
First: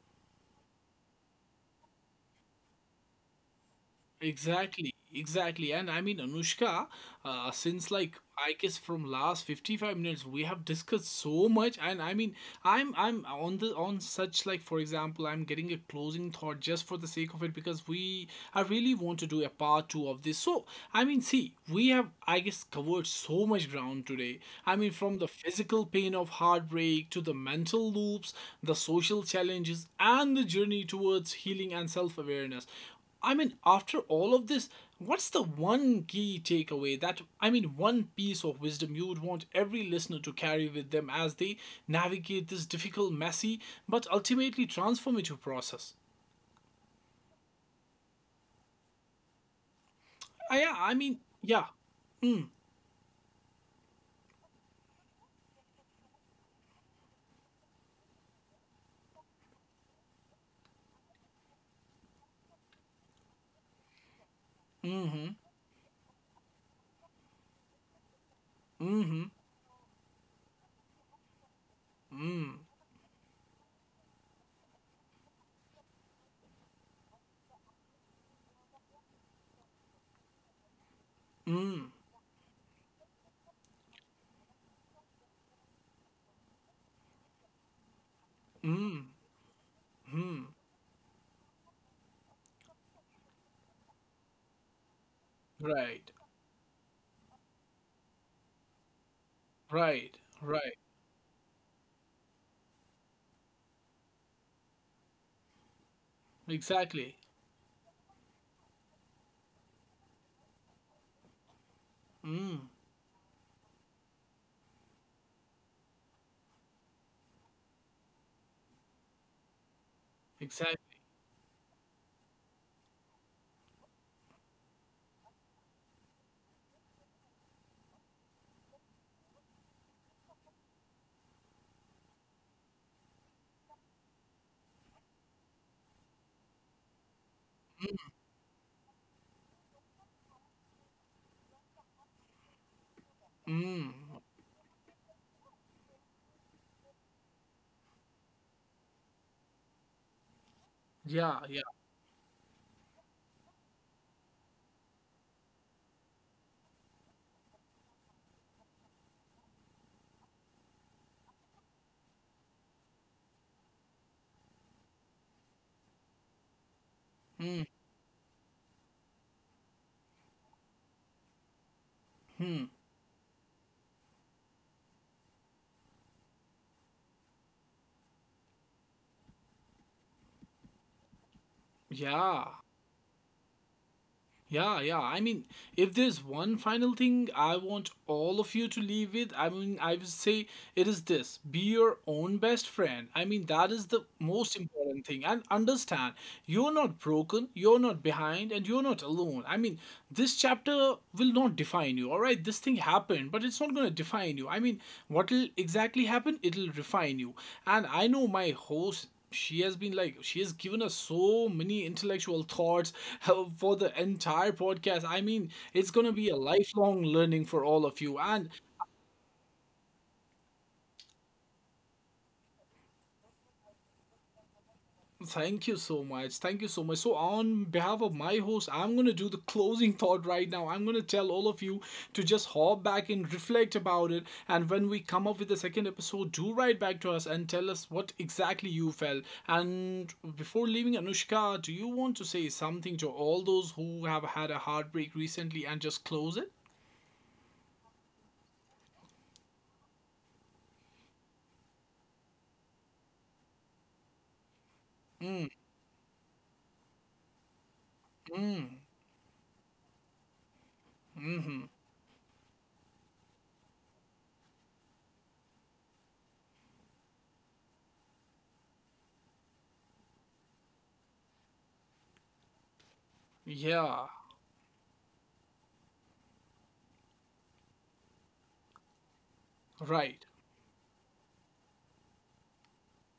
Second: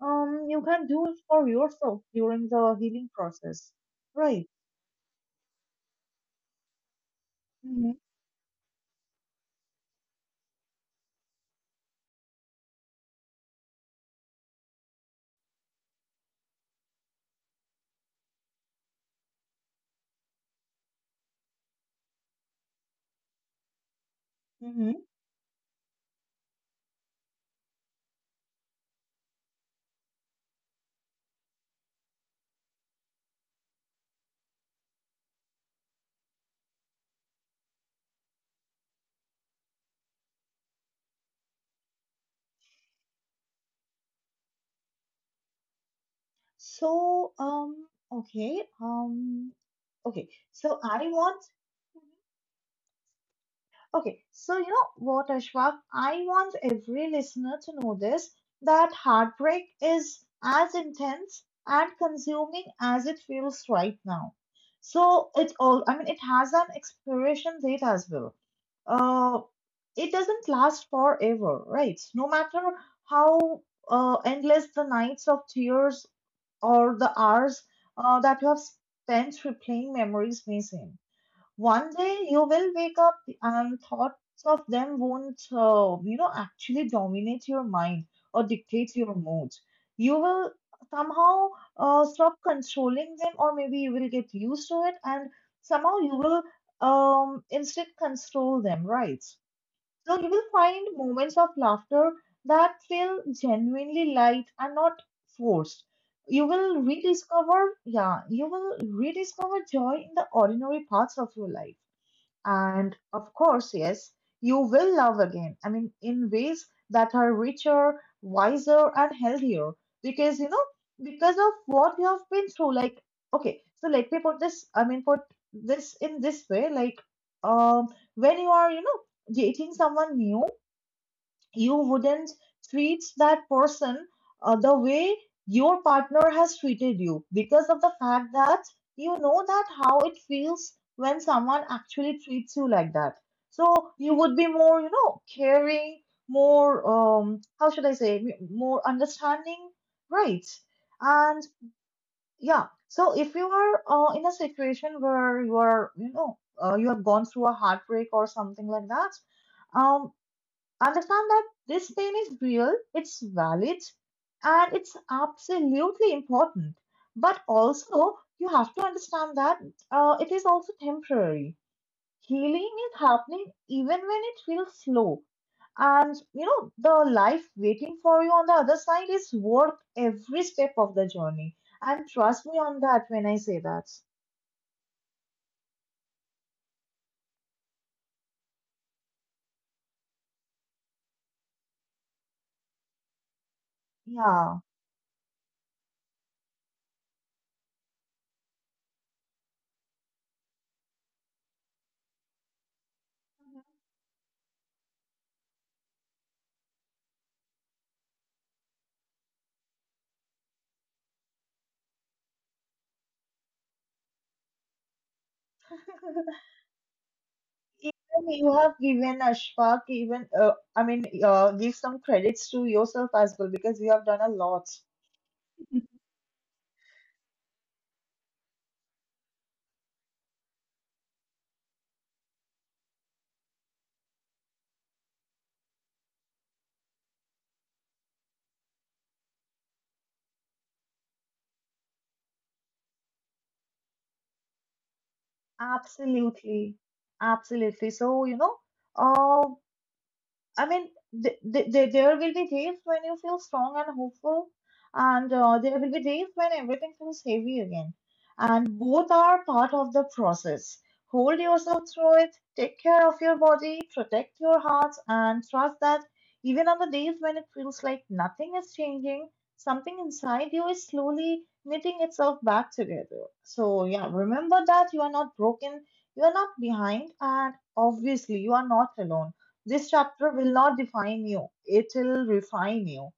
[SPEAKER 1] you can do for yourself during the healing process, right?
[SPEAKER 2] Exactly, exactly. And I mean, Anushka,
[SPEAKER 1] Hmm.
[SPEAKER 2] since like I guess from last 55 minutes we have discussed so much, and I mean, I'm on the on such, like, for example, I'm getting a closing thought just for the sake of it because we I really want to do a part 2 of this. So, I mean, see, we have I guess covered so much ground today. I mean, from the physical pain of heartbreak to the mental loops, the social challenges, and the journey towards healing and self-awareness, I mean, after all of this, what's the one key takeaway that, I mean, one piece of wisdom you would want every listener to carry with them as they navigate this difficult, messy, but ultimately transformative process?
[SPEAKER 1] So, okay, okay. So
[SPEAKER 2] I
[SPEAKER 1] I
[SPEAKER 2] mean,
[SPEAKER 1] want,
[SPEAKER 2] yeah. Mm,
[SPEAKER 1] okay. So you know what, Ashwak? I want every listener to know this, that heartbreak is as intense and consuming as it feels right now.
[SPEAKER 2] mm-hmm,
[SPEAKER 1] So it all, I mean, it has an expiration date as well.
[SPEAKER 2] mm-hmm,
[SPEAKER 1] Uh, it doesn't last forever, right? No matter
[SPEAKER 2] mm,
[SPEAKER 1] how endless the nights of tears or the hours that you have spent replaying memories missing.
[SPEAKER 2] mm,
[SPEAKER 1] One day you will wake up and thoughts of them won't, actually dominate your mind or dictate
[SPEAKER 2] mm,
[SPEAKER 1] your mood. You
[SPEAKER 2] mm.
[SPEAKER 1] will somehow stop controlling them, or maybe you will get used to it, and somehow
[SPEAKER 2] Right,
[SPEAKER 1] you will, instead, control them, right?
[SPEAKER 2] right,
[SPEAKER 1] So you will
[SPEAKER 2] right.
[SPEAKER 1] find moments of laughter that feel genuinely light and not forced. You will
[SPEAKER 2] Exactly.
[SPEAKER 1] rediscover, yeah, you will rediscover joy in the ordinary parts of your life.
[SPEAKER 2] Mm,
[SPEAKER 1] And of course, yes, you will love again. I mean, in ways that are richer, wiser, and healthier because, you know,
[SPEAKER 2] exactly.
[SPEAKER 1] because of what you have been through. Like, okay, so let me put this, I mean, put this in this way. Like, um, when you are, you know, dating someone new, you wouldn't treat that person the way your partner has treated you, because of the fact that you know that how it feels when someone actually treats you like that. So
[SPEAKER 2] Mm.
[SPEAKER 1] you would be more, you know, caring, more, how should I say, more understanding, right?
[SPEAKER 2] Yeah,
[SPEAKER 1] And
[SPEAKER 2] yeah.
[SPEAKER 1] yeah, so if you are, in a situation where you are, you know, you have gone through a heartbreak or something like that, um understand that this pain is real, it's valid, and it's absolutely important. But
[SPEAKER 2] Mm,
[SPEAKER 1] also, you have to understand that, it is also temporary.
[SPEAKER 2] hmm.
[SPEAKER 1] Healing is happening even when it feels slow. And you know, the life waiting for you on the other side is worth every step of the journey. And trust
[SPEAKER 2] Yeah.
[SPEAKER 1] me on that when I say that.
[SPEAKER 2] Yeah, yeah. I mean, if there's one final thing I want all of you to leave with, I mean, I would say it is this: be your own best friend. I mean, that is the most
[SPEAKER 1] Yeah.
[SPEAKER 2] important thing. And understand, you're not broken, you're not behind, and you're not alone. I mean, this chapter will not define you, all right? This thing happened, but it's not going to define you. I mean, what will exactly happen? It'll refine you. And I know my host, she has given us so many intellectual thoughts for the entire podcast. I mean, it's going to be a lifelong learning for all of you.
[SPEAKER 1] Even
[SPEAKER 2] And
[SPEAKER 1] you have given Ashfaq, even, give some credits to yourself as well, because you have done a lot.
[SPEAKER 2] thank you so much. Thank you so much. So, on behalf of my host, I'm going to do the closing thought right now. I'm going to tell all of you to just hop back and reflect about it. And when we come up with the second episode, do write back to us and tell us what exactly you felt. And before leaving, Anushka, do you want to say something to all those who have had a heartbreak recently and just close it?
[SPEAKER 1] Absolutely, absolutely. So you know, uh, I mean, th th th there will be days when you feel strong and hopeful, and
[SPEAKER 2] Mm,
[SPEAKER 1] there will be days when everything feels heavy again. And
[SPEAKER 2] mm,
[SPEAKER 1] both are part of the process. Hold
[SPEAKER 2] mm-hmm.
[SPEAKER 1] yourself through it, take care of your body, protect your heart, and trust that even on the days when it feels like nothing is changing, something inside you is slowly knitting itself back together. So,
[SPEAKER 2] Yeah,
[SPEAKER 1] yeah, remember that you are not broken, you are not behind, and obviously, you are not alone. This
[SPEAKER 2] right.
[SPEAKER 1] chapter will not define you, it'll refine you.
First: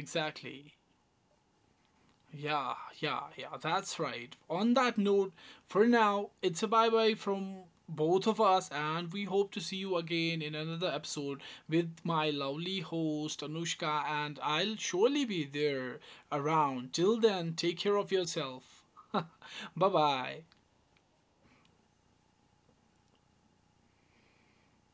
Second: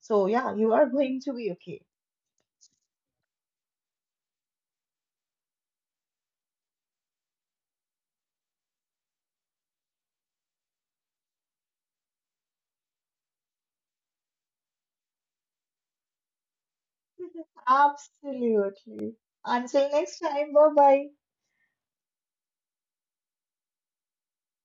[SPEAKER 1] So, yeah, you are going to be okay.
[SPEAKER 2] Yeah, yeah, yeah, that's right. On that note, for now, it's a bye bye from both of us, and we hope to see you again in another episode with my lovely host Anushka, and I'll surely be there around. Till then, take care of yourself.
[SPEAKER 1] Absolutely.
[SPEAKER 2] Bye
[SPEAKER 1] Until next
[SPEAKER 2] bye.
[SPEAKER 1] time, bye bye.